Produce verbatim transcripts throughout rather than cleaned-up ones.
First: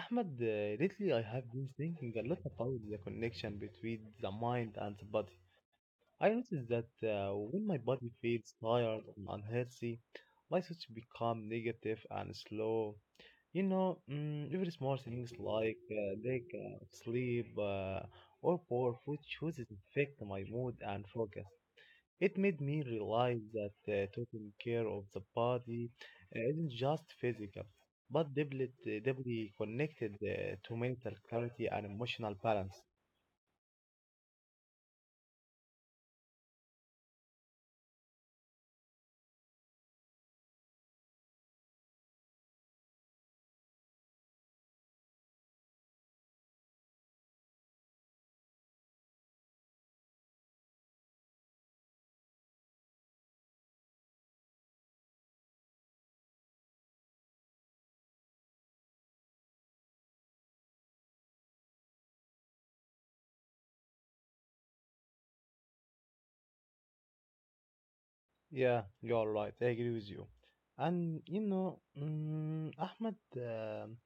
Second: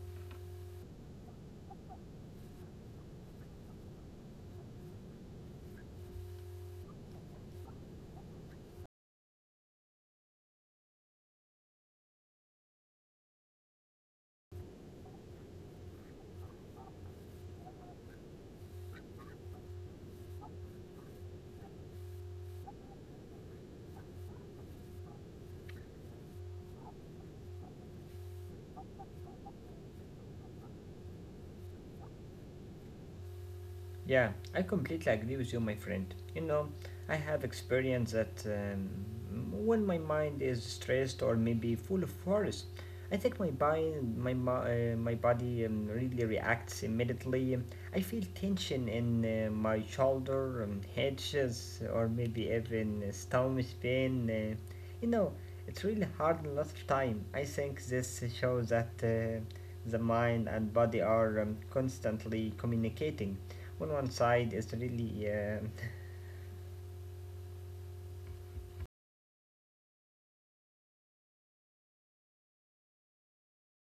Ahmed, uh, lately I have been thinking a lot about the connection between the mind and the body. I noticed that uh, when my body feels tired and unhealthy, my thoughts become negative and slow. You know, mm, even small things like uh, lack of sleep uh, or poor food choices affect my mood and focus. It made me realize that uh, taking care of the body uh, isn't just physical, but deeply, uh, deeply connected uh, to mental clarity and emotional balance. Yeah, I completely agree with you, my friend. You know, I have experienced that um, when my mind is stressed or maybe full of worries, I think my body, my, my, uh, my body um, really reacts immediately. I feel tension in uh, my shoulder, um, hedges, or maybe even stomach pain. Uh, You know, it's really hard a lot of time. I think this shows that uh, the mind and body are um, constantly communicating. On one side it's really, uh, Yeah, you're right. I agree with you. And you know, mm, Ahmed, um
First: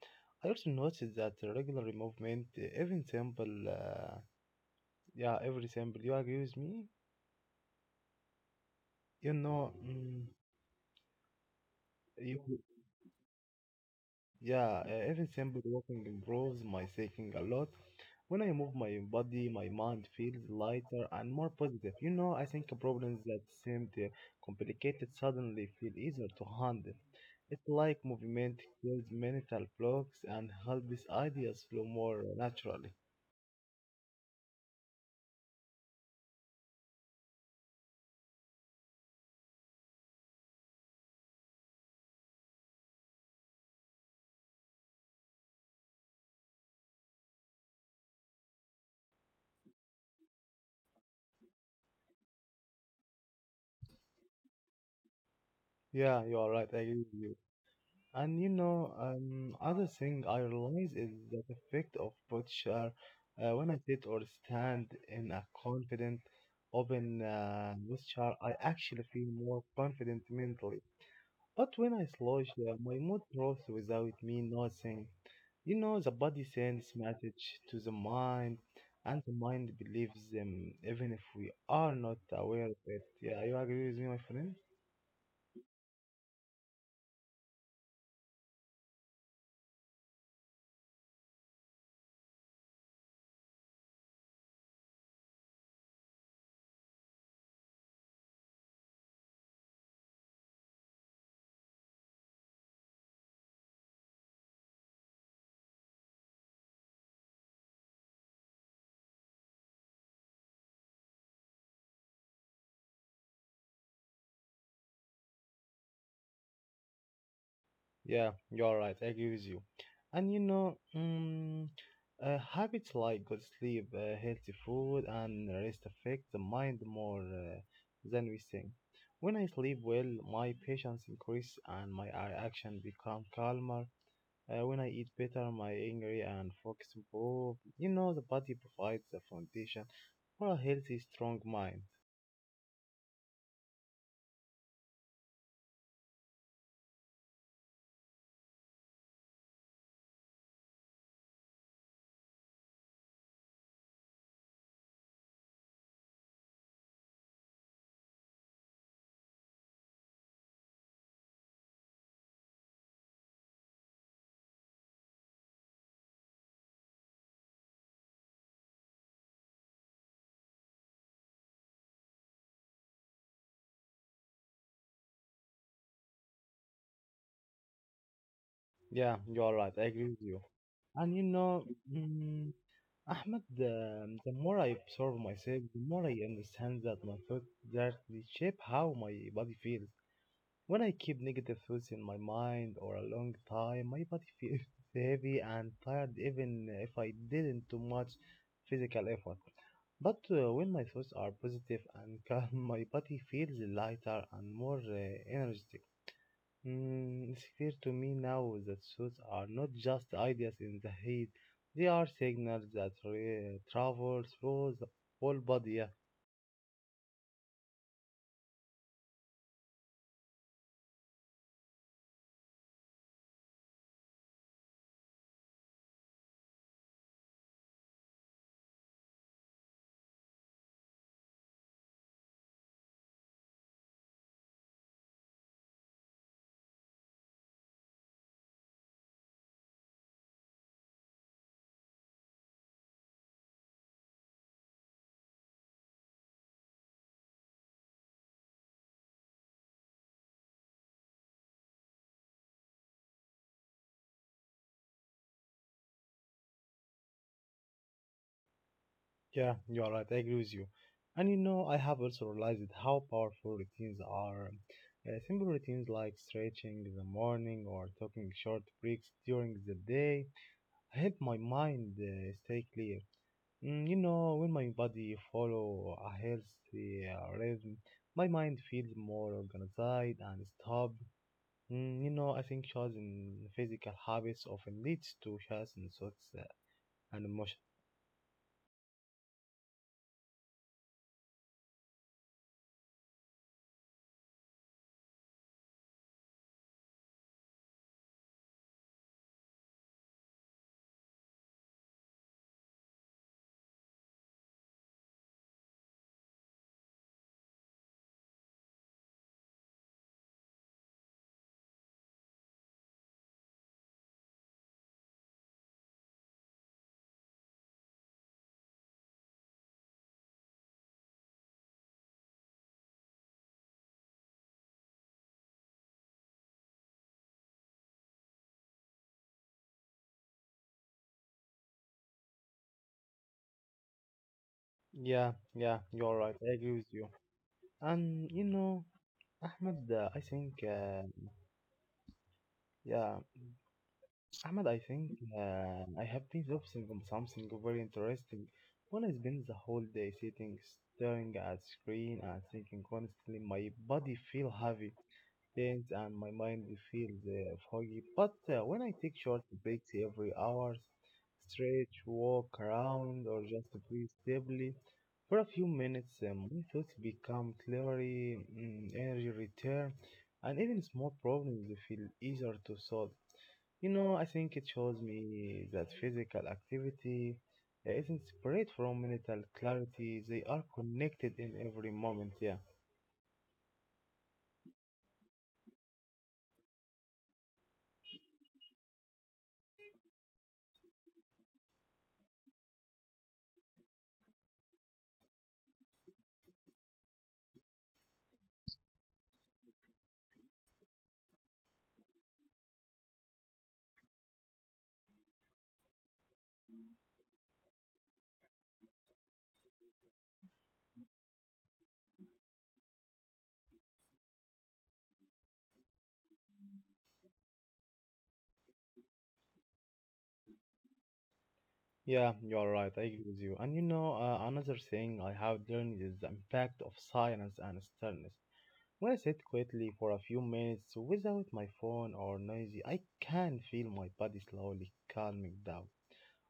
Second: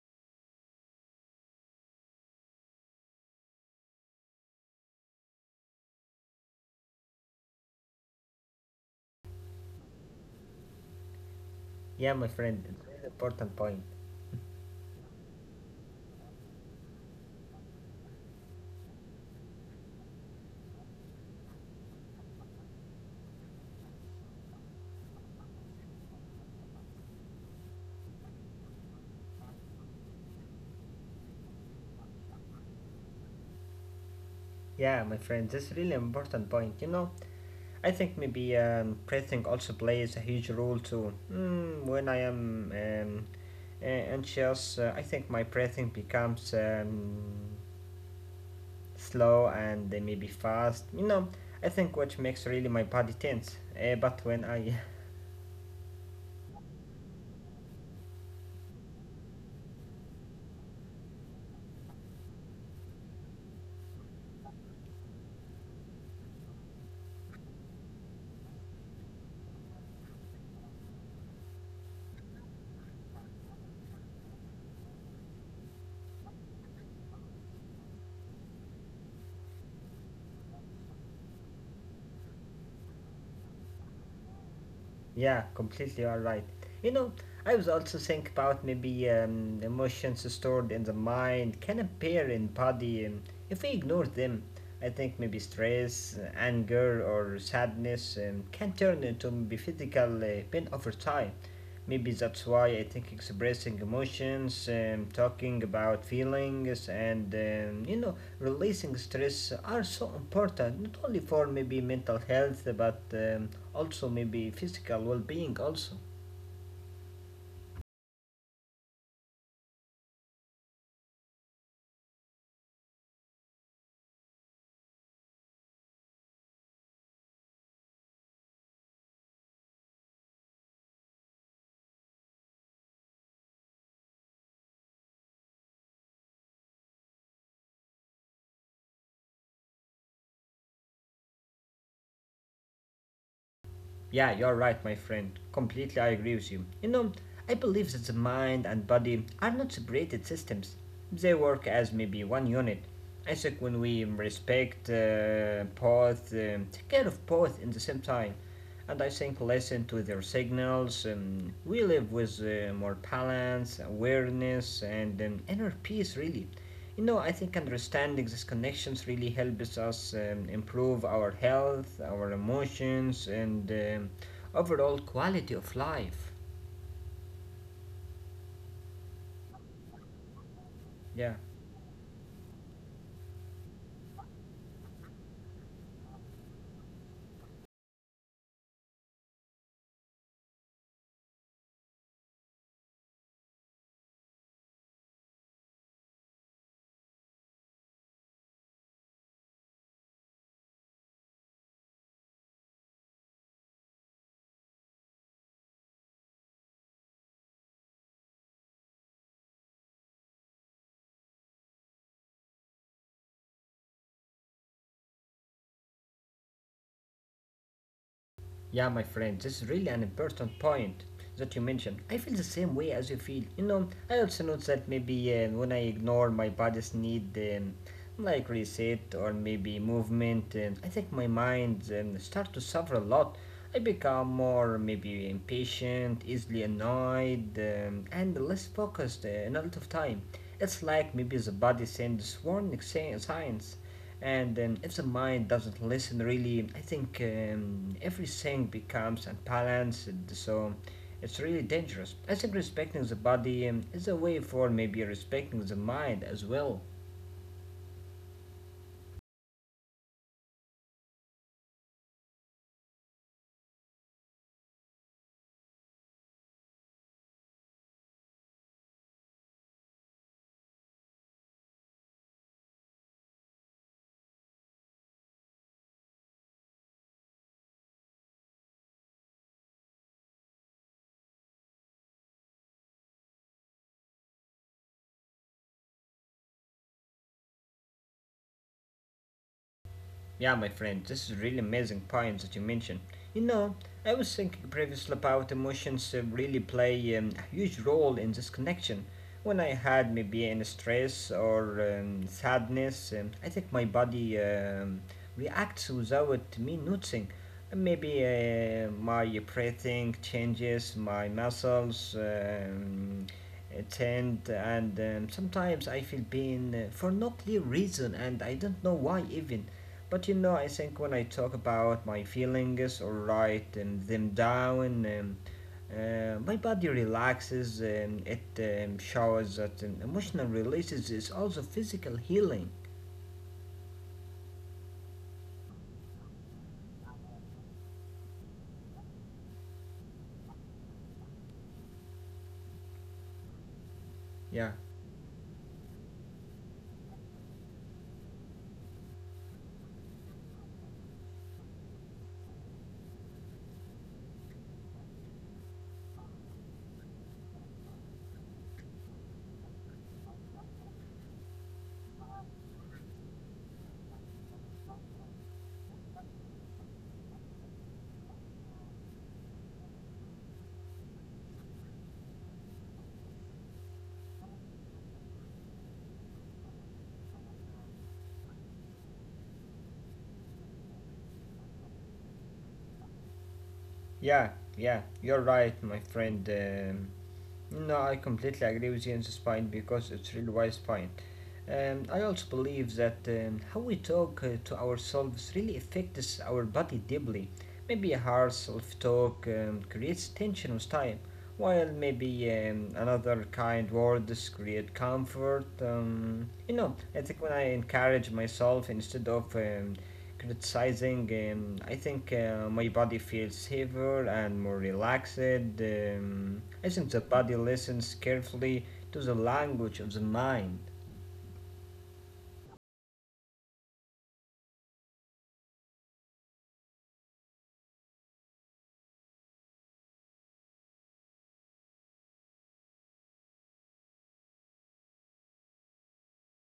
I also noticed that the regular movement, uh, even simple, uh, yeah, every simple. You agree with me? You know, mm, Yeah, my you friend, it's really important point. yeah, uh, every simple walking improves my thinking a lot. When I move my body, my mind feels lighter and more positive. You know, I think problems that seemed uh, complicated suddenly feel easier to handle. It's like movement kills mental blocks and helps ideas flow more naturally. Yeah, my friend, this really important point. You know, I think maybe um, breathing also plays a huge role too. Mm, when I am um, uh, anxious, uh, I think my breathing becomes. Um, slow and they may be fast. You know, I think what makes really my body tense. Uh, but when I, Yeah, you are right. I agree with you. And you know, um, other thing I realize is the effect of posture. Uh, when I sit or stand in a confident, open uh, posture, I actually feel more confident mentally. But when I slouch, uh, my mood drops without me noticing. You know, the body sends message to the mind, and the mind believes them even if we are not aware of it. Yeah, you agree with me, my friend? Yeah, completely all right. You know, I was also think about maybe um, emotions stored in the mind can appear in body um, if we ignore them. I think maybe stress, uh, anger, or sadness um, can turn into maybe physical uh, pain over time. Maybe that's why I think expressing emotions, um, talking about feelings, and um, you know, releasing stress are so important not only for maybe mental health but um, also maybe physical well-being also. Yeah, you're right. I agree with you. And you know, um, uh, habits like good sleep, uh, healthy food, and rest affect the mind more uh, than we think. When I sleep well, my patience increase and my a- action become calmer. Uh, when I eat better, my angry and focus improve. You know, the body provides the foundation for a healthy, strong mind. Yeah, you're right, my friend. Completely, I agree with you. You know, I believe that the mind and body are not separated systems. They work as maybe one unit. I think when we respect uh, both, um, take care of both in the same time, and I think listen to their signals, um, we live with uh, more balance, awareness, and um, inner peace, really. You know, I think understanding these connections really helps us um, improve our health, our emotions, and um, overall quality of life. Yeah, you're right. I agree with you. And you Yeah. know, mm, Ahmed, um, the more I observe myself, the more I understand that my thoughts directly shape how my body feels. When I keep negative thoughts in my mind or a long time, my body feels heavy and tired even if I didn't do much physical effort. But uh, when my thoughts are positive and calm, my body feels lighter and more uh, energetic. Mm, it's clear to me now that suits are not just ideas in the head, they are signals that re- travel through the whole body. Yeah, Yeah, my friend, this is really an important point that you mentioned. I feel the same way as you feel. You know, I also notice that maybe uh, when I ignore my body's need, um, like reset or maybe movement, um, I think my mind um, start to suffer a lot. I become more maybe impatient, easily annoyed, um, and less focused uh, in a lot of time. It's like maybe the body sends warning si-, signs and um, if the mind doesn't listen, really, I think um, everything becomes unbalanced. So it's really dangerous. I think respecting the body um, is a way for maybe respecting the mind as well. yeah, you are right, I agree with you. And you know, I have also realized how powerful routines are. Uh, simple routines like stretching in the morning or taking short breaks during the day help my mind uh, stay clear. Mm, you know, when my body follow a healthy uh, rhythm, my mind feels more organized and stable. Mm, you know, I think choosing physical habits often leads to choosing thoughts uh, and emotion. Yeah, my friend, this is really amazing points that you mentioned. You know, I was thinking previously about emotions uh, really play um, a huge role in this connection. When I had maybe any stress or um, sadness, um, I think my body um, reacts without me noticing. Uh, Maybe uh, my breathing changes, my muscles um, uh, tend, and um, sometimes I feel pain uh, for no clear reason, and I don't know why even. But you know, I think when I talk about my feelings all right, and them down, um, uh, my body relaxes, and it um, shows that um, emotional releases is also physical healing. Yeah, yeah, you're right. I agree with you. And you know, Ahmed, uh, I think, uh, yeah. Yeah, Ahmad, I think uh, I have been observing something very interesting. When I spend the whole day sitting, staring at screen and thinking constantly, my body feel heavy things and my mind feels uh, foggy. But uh, when I take short breaks every hour, stretch, walk around, or just breathe stably for a few minutes, um, my thoughts become clearer, mm, energy return, and even small problems feel easier to solve. You know, I think it shows me that physical activity uh, isn't separate from mental clarity. They are connected in every moment. Yeah. yeah, yeah, you're right, my friend. Um, No, I completely agree with Jens' point because it's really wise point. Um, I also believe that um, how we talk uh, to ourselves really affects our body deeply. Maybe a hard self-talk um, creates tension with time, while maybe um, another kind words create comfort. Um, you know, I think when I encourage myself instead of um, criticizing. Um, I think uh, my body feels safer and more relaxed. Um, I think the body listens carefully to the language of the mind. Yeah, you are right. I agree with you. And you know, uh, another thing I have learned is the impact of silence and stillness. When I sit quietly for a few minutes without my phone or noisy, I can feel my body slowly calming down.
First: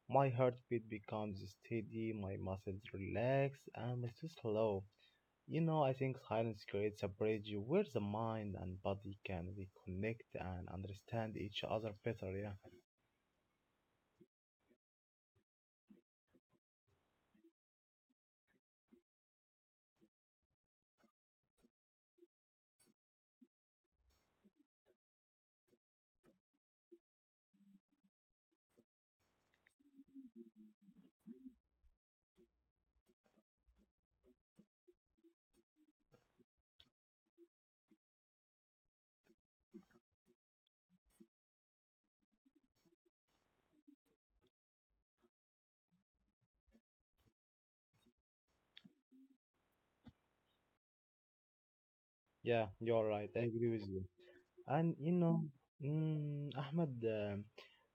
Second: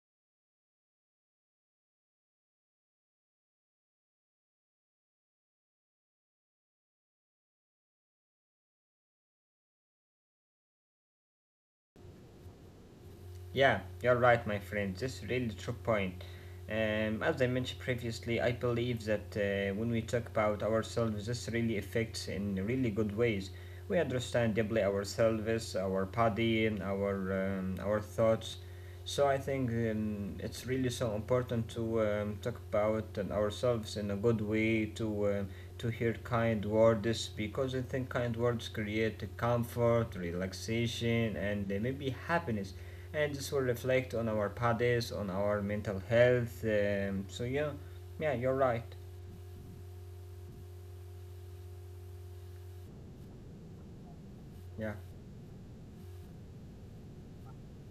My heartbeat becomes steady, my muscles relax, and my stress slow. You know, I think silence creates a bridge where the mind and body can reconnect and understand each other better. Yeah, Yeah, you're right, my friend. This is really true point. Um, as I mentioned previously, I believe that uh, when we talk about ourselves, this really affects in really good ways. We understand deeply ourselves, our body, and our um, our thoughts. So I think um, it's really so important to um, talk about and ourselves in a good way to um to hear kind words because I think kind words create comfort, relaxation, and uh, maybe happiness and this will reflect on our bodies, on our mental health. Um, so yeah, yeah, you're right. yeah, you are right. I agree with you. And Yeah. you know, mm, Ahmed, uh,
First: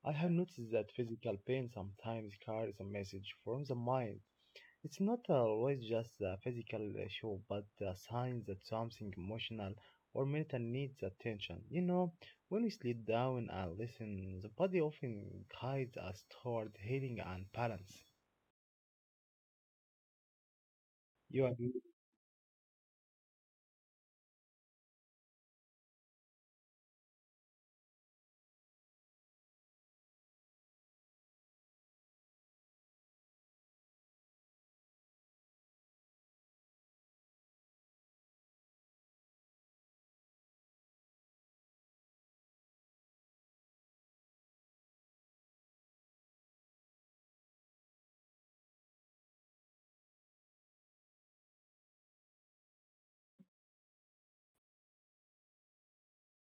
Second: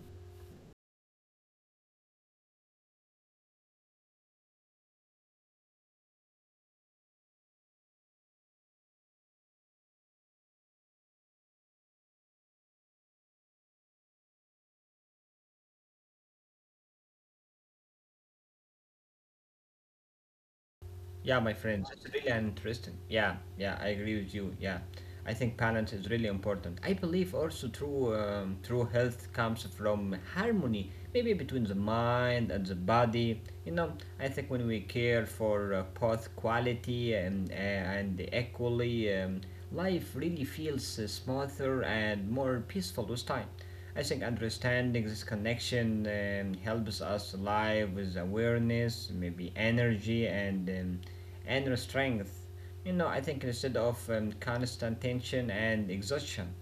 I have noticed that physical pain sometimes carries a message from the mind. It's not always just a physical issue, but a sign that something emotional or mental needs attention. You know, when we sleep down and listen, the body often guides us toward healing and balance. Yeah, You my agree? friends, it's really interesting. Yeah, yeah, I agree with you. Yeah, I think balance is really important. I believe also true um, true health comes from harmony, maybe between the mind and the body. You know, I think when we care for uh, both quality and uh, and equally, um, life really feels uh, smoother and more peaceful with time. I think understanding this connection um, helps us live with awareness, maybe energy, and um, and strength. You know, I think instead of um, constant tension and exhaustion.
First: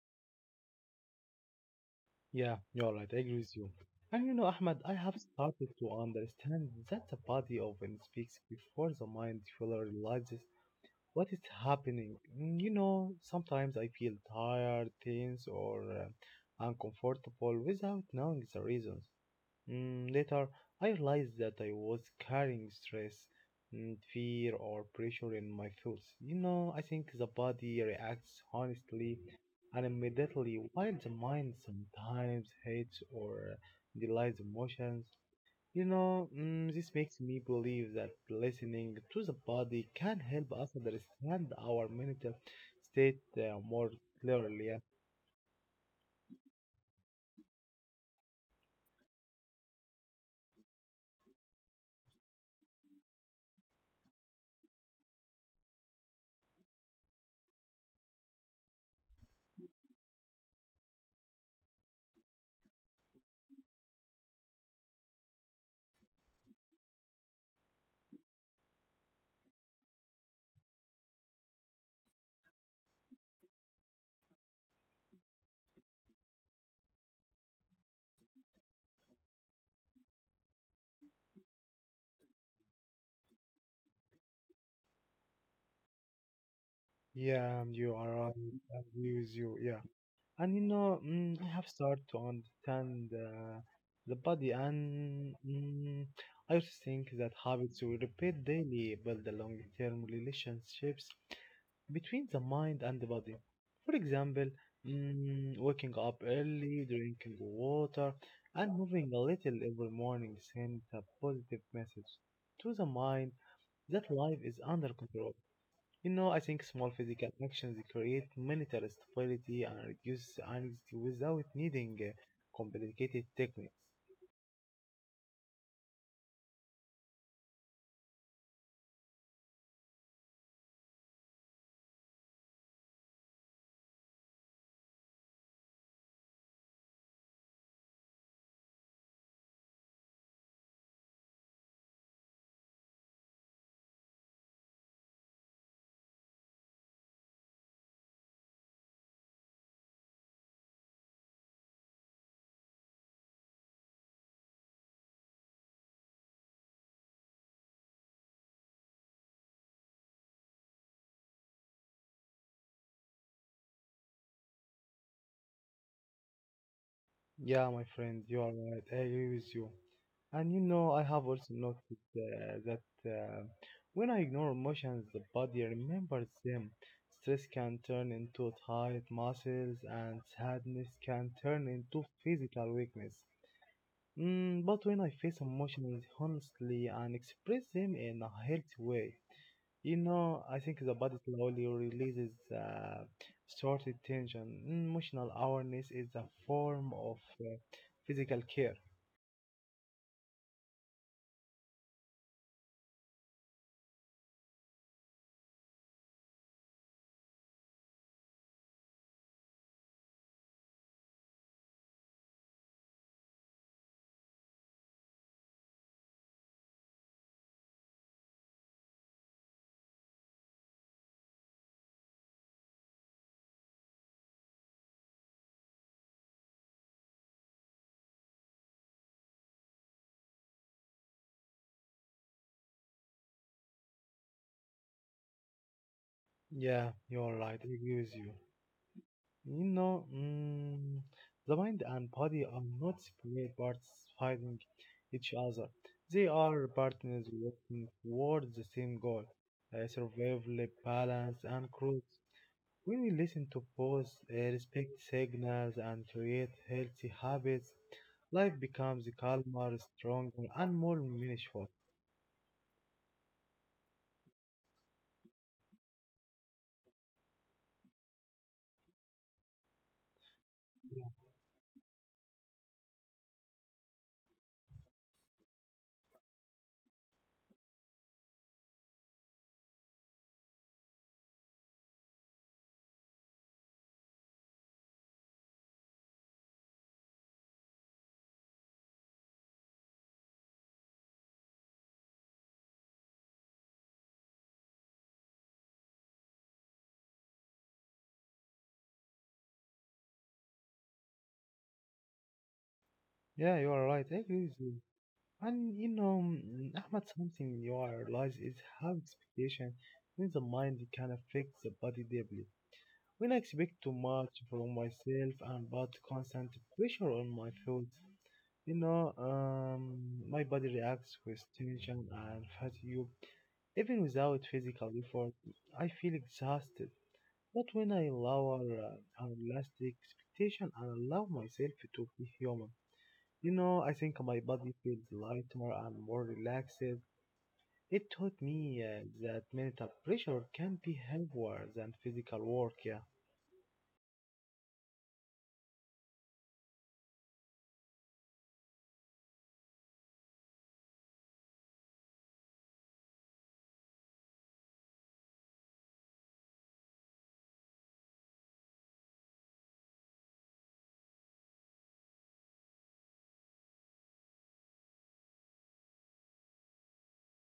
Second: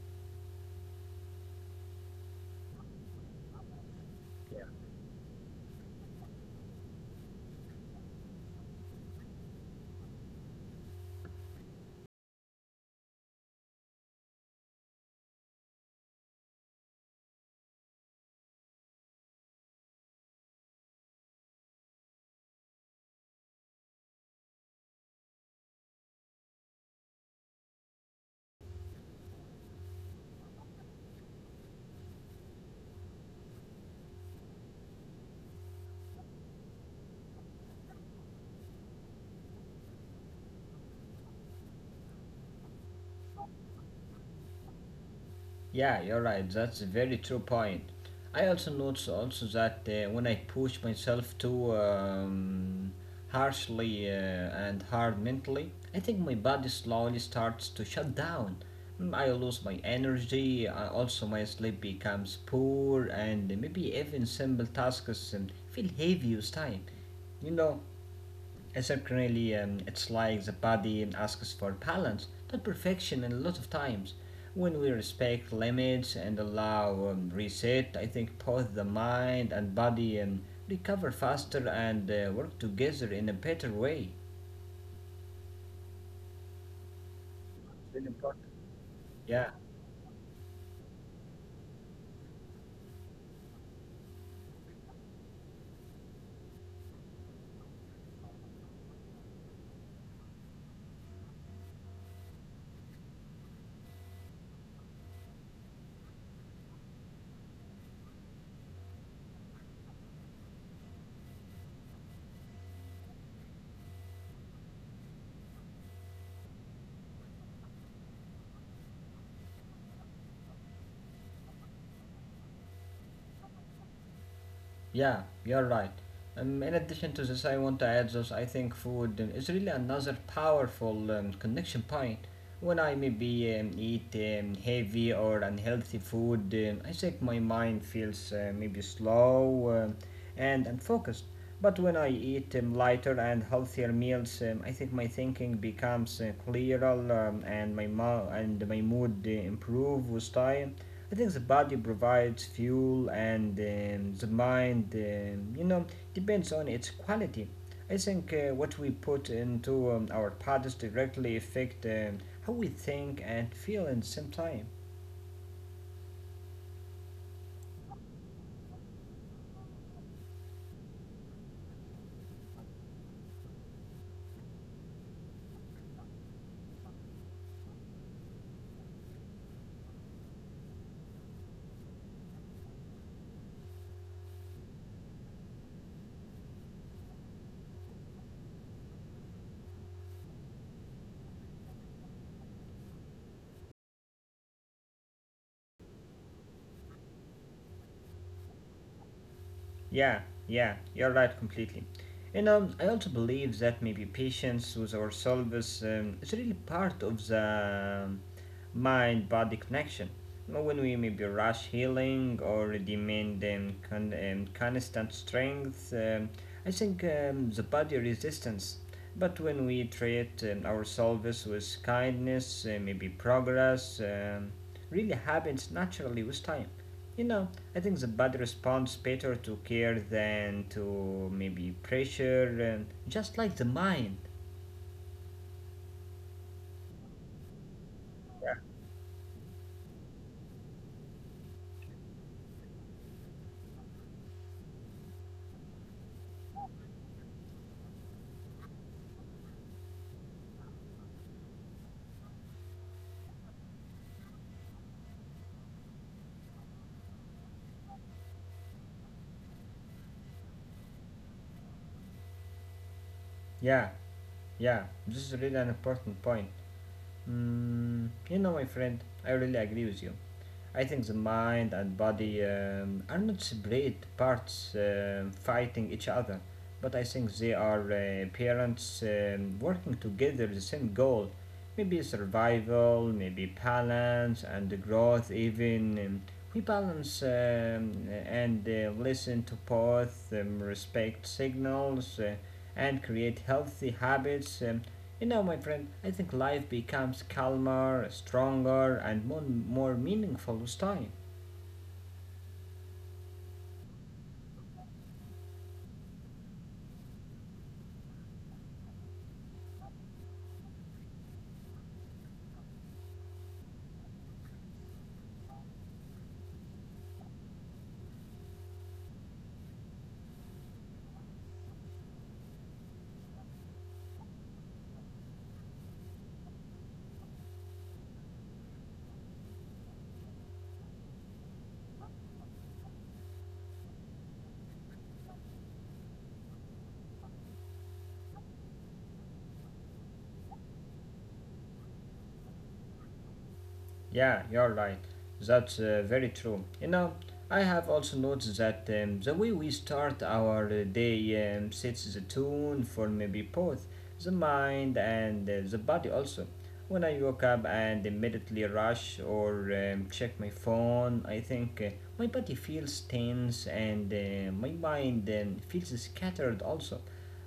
Yeah, you're right. I agree with you. And you know, Ahmad, I have started to understand that the body often speaks before the mind fully realizes what is happening. Mm, You know, sometimes I feel tired, tense, or uh, uncomfortable without knowing the reasons. Mm, later, I realized that I was carrying stress, mm, fear, or pressure in my thoughts. You know, I think the body reacts honestly and immediately, while the mind sometimes hates or delays emotions. You know, mm, this makes me believe that listening to the body can help us understand our mental state uh, more clearly. Yeah, you're right. That's a very true point. I also notice also that uh, when I push myself too um, harshly uh, and hard mentally, I think my body slowly starts to shut down. Mm, I lose my energy. I also, my sleep becomes poor, and maybe even simple tasks um, feel heavy with time. You know, And certainly, um, it's like the body asks for balance, not perfection, and a lot of times. When we respect limits and allow um, reset, I think both the mind and body um, recover faster and uh, work together in a better way. Yeah, you are right. I agree with you. Yeah. Yeah. And you know, mm, I have started to understand uh, the body, and mm, I also think that habits we repeat daily build the long term relationships between the mind and the body. For example, mm, waking up early, drinking water, and moving a little every morning sends a positive message to the mind that life is under control. You know, I think small physical actions create mental stability and reduce anxiety without needing uh, complicated techniques. Yeah, you're right. Um, in addition to this, I want to add this. I think food um, is really another powerful um, connection point. When I maybe um, eat um, heavy or unhealthy food, um, I think my mind feels uh, maybe slow um, and unfocused. But when I eat um, lighter and healthier meals, um, I think my thinking becomes uh, clearer um, and my mo- and my mood uh, improve with time. I think the body provides fuel and um, the mind, um, you know, depends on its quality. I think uh, what we put into um, our bodies directly affect um, how we think and feel at the same time. Yeah, my friend, you are right. I agree with you. And you know, I have also noticed uh, that uh, when I ignore emotions, the body remembers them. Stress can turn into tight muscles, and sadness can turn into physical weakness. Mm, but when I face emotions honestly and express them in a healthy way, you know, I think the body slowly releases uh, sorted tension. Emotional awareness is a form of uh, physical care. Yeah, yeah, you're right completely. And um, I also believe that maybe patience with ourselves um, is really part of the mind body connection. You know, When we maybe rush healing or demand um, con- um, constant strength, um, I think um, the body resistance. But when we treat um, ourselves with kindness, uh, maybe progress um, really happens naturally with time. You know, I think the body responds better to care than to maybe pressure, and just like the mind. Yeah, you're right. I agree with you. Yeah, You know, mm, the mind and body are not separate parts fighting each other. They are partners working towards the same goal, uh, survival, balance, and growth. When we listen to both, uh, respect signals, and create healthy habits, life becomes calmer, stronger, and more meaningful. yeah, yeah. This is really an important point. Mm, you know, my friend, I really agree with you. I think the mind and body um, are not separate parts um, fighting each other, but I think they are uh, parents um, working together the same goal. Maybe survival, maybe balance and growth. Even um, we balance um, and uh, listen to both, um, respect signals, uh, and create healthy habits. Um, you know, my friend, I think life becomes calmer, stronger, and more, more meaningful with time. Yeah, you are right. I agree with you. And you know, mm, Ahmad, something in your realize is how expectation in the mind can affect the body deeply. When I expect too much from myself and put constant pressure on my thoughts, you know, um, my body reacts with tension and fatigue. Even without physical effort, I feel exhausted. But when I lower uh, our last expectation and allow myself to be human, you know, I think my body feels lighter and more relaxed. It taught me uh, that mental pressure can be heavier than physical work. Yeah, Yeah, you're right. That's uh, very true. You know, I have also noticed that um, the way we start our uh, day um, sets the tone for maybe both the mind and uh, the body also. When I woke up and immediately rush or um, check my phone, I think uh, my body feels tense and uh, my mind um, feels scattered also.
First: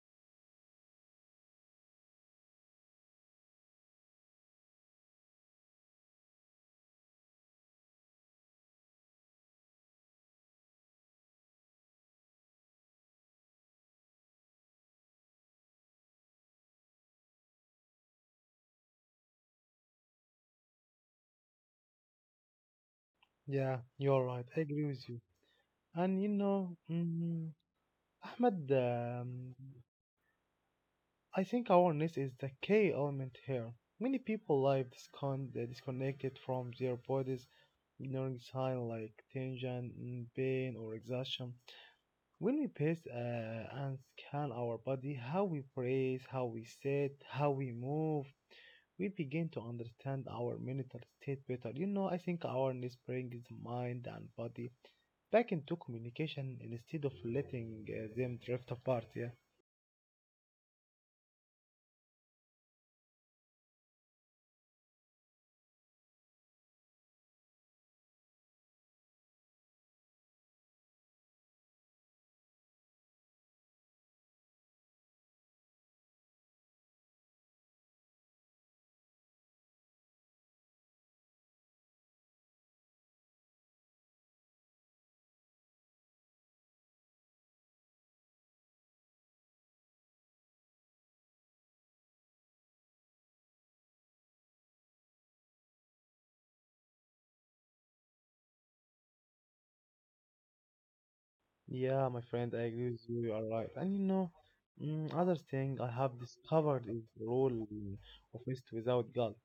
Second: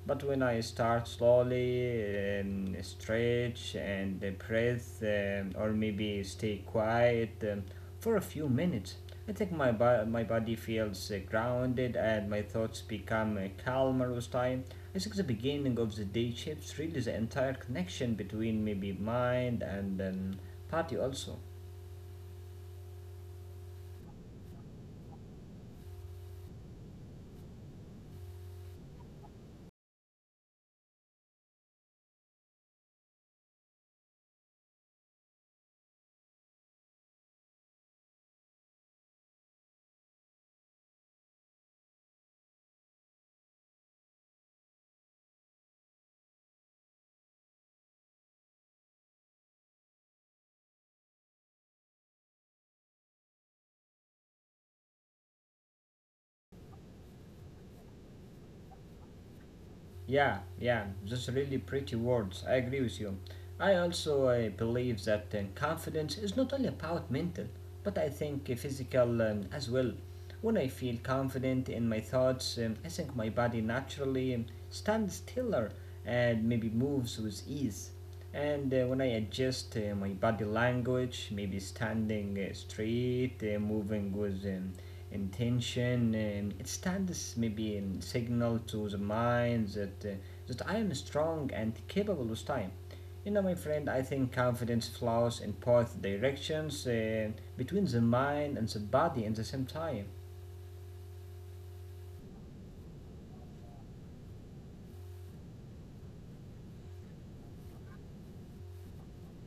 But when I start slowly, um, stretch and uh, breathe, um, or maybe stay quiet um, for a few minutes, I think my, bo- my body feels uh, grounded and my thoughts become uh, calmer with time. I think the beginning of the day shapes really the entire connection between maybe mind and um, body also. yeah, you're right. I agree with you. And you know, mm, Ahmed, um, I think awareness is the key element here. Many people live discon- uh, disconnected from their bodies, ignoring signs like tension, mm, pain, or exhaustion. When we pace uh, and scan our body, how we breathe, how we sit, how we move, we begin to understand our mental state better. You know, I think awareness brings the mind and body back into communication instead of letting uh, them drift apart. Yeah. Yeah, yeah, just really pretty words. I agree with you. I also uh, believe that uh, confidence is not only about mental, but I think uh, physical um, as well. When I feel confident in my thoughts, um, I think my body naturally um, stands stiller and maybe moves with ease. And uh, when I adjust uh, my body language, maybe standing uh, straight, uh, moving with um, intention. Um, it stands maybe in signal to the mind that uh, that I am strong and capable with time. You know, my friend, I think confidence flows in both directions uh, between the mind and the body at the same time. Yeah, my friend, I agree with you. You are right. And you know, mm, other thing I have discovered is the role of rest without guilt.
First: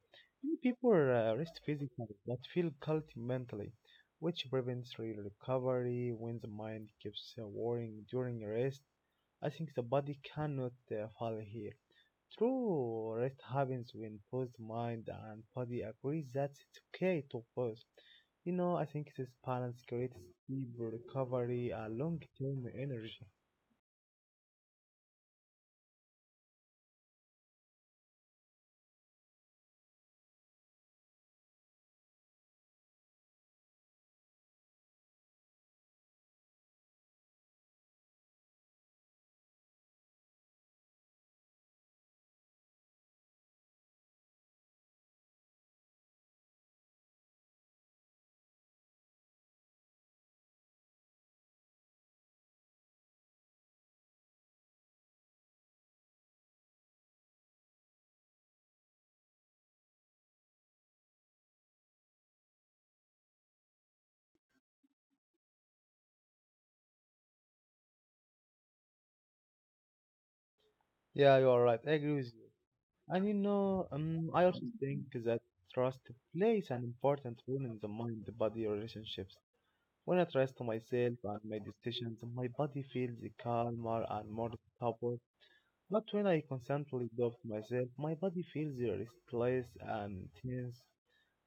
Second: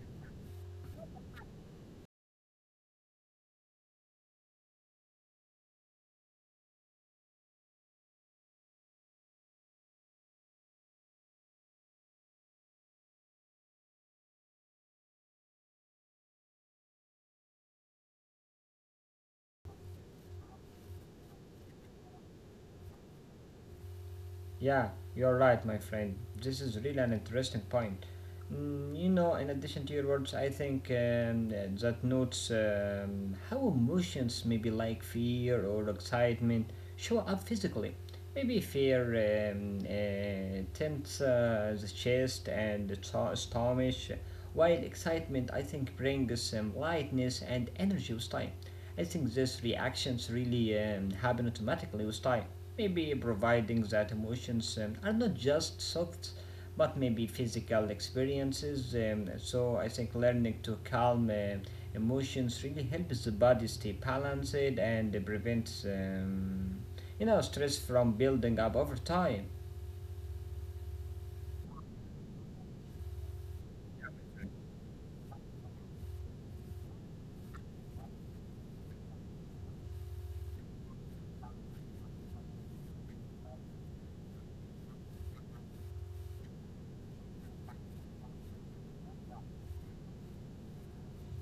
Many people uh, rest physically but feel guilty mentally, which prevents real recovery when the mind keeps uh, worrying during rest. I think the body cannot uh, follow here. True rest happens when both mind and body agrees that it's okay to pause. You know, I think this balance creates deeper recovery and long-term energy. Yeah, you're right, my friend. This is really an interesting point. Mm, you know, in addition to your words, I think um, that notes um, how emotions, maybe like fear or excitement, show up physically. Maybe fear um, uh, tense uh, the chest and the to- stomach, while excitement, I think, brings some lightness and energy with time. I think these reactions really um, happen automatically with time. Maybe providing that emotions um, are not just thoughts, but maybe physical experiences. Um, so I think learning to calm uh, emotions really helps the body stay balanced and prevents um, you know stress from building up over time. Yeah, you are right. I agree with you. And you know, um, I also think that trust plays an important role in the mind-body relationships. When I trust myself and my decisions, my body feels calmer and more stable. But when I constantly doubt myself, my body feels restless and tense.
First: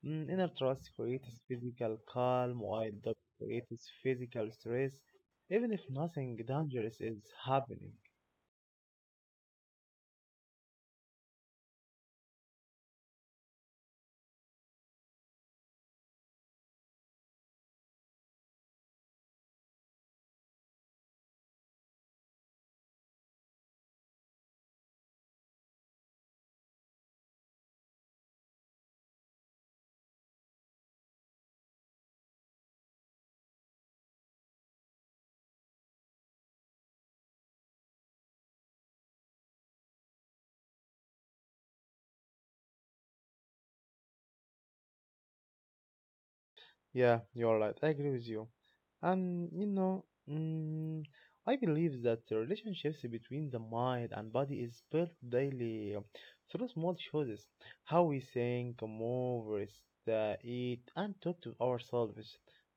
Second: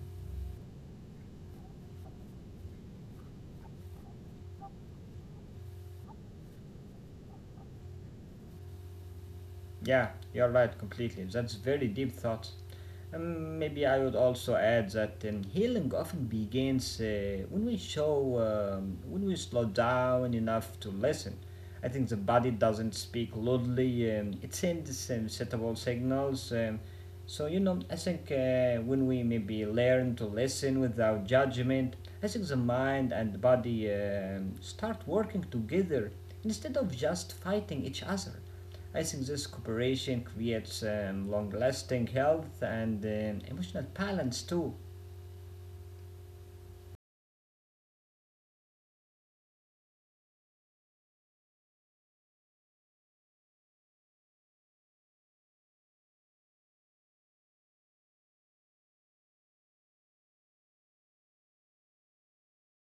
Mm, Inner trust creates physical calm, while doubt creates physical stress, even if nothing dangerous is happening. Yeah, you're right completely. That's very deep thought. Um, maybe I would also add that um, healing often begins uh, when we show, um, when we slow down enough to listen. I think the body doesn't speak loudly. Um, it sends um, suitable signals. Um, so, you know, I think uh, when we maybe learn to listen without judgment, I think the mind and the body um, start working together instead of just fighting each other. I think this cooperation creates um, long lasting health and um, emotional balance too. Yeah, you're right. I agree with you. And you know, mm, I believe that the relationships between the mind and body is built daily through small choices. How we think, move, rest, uh, eat, and talk to ourselves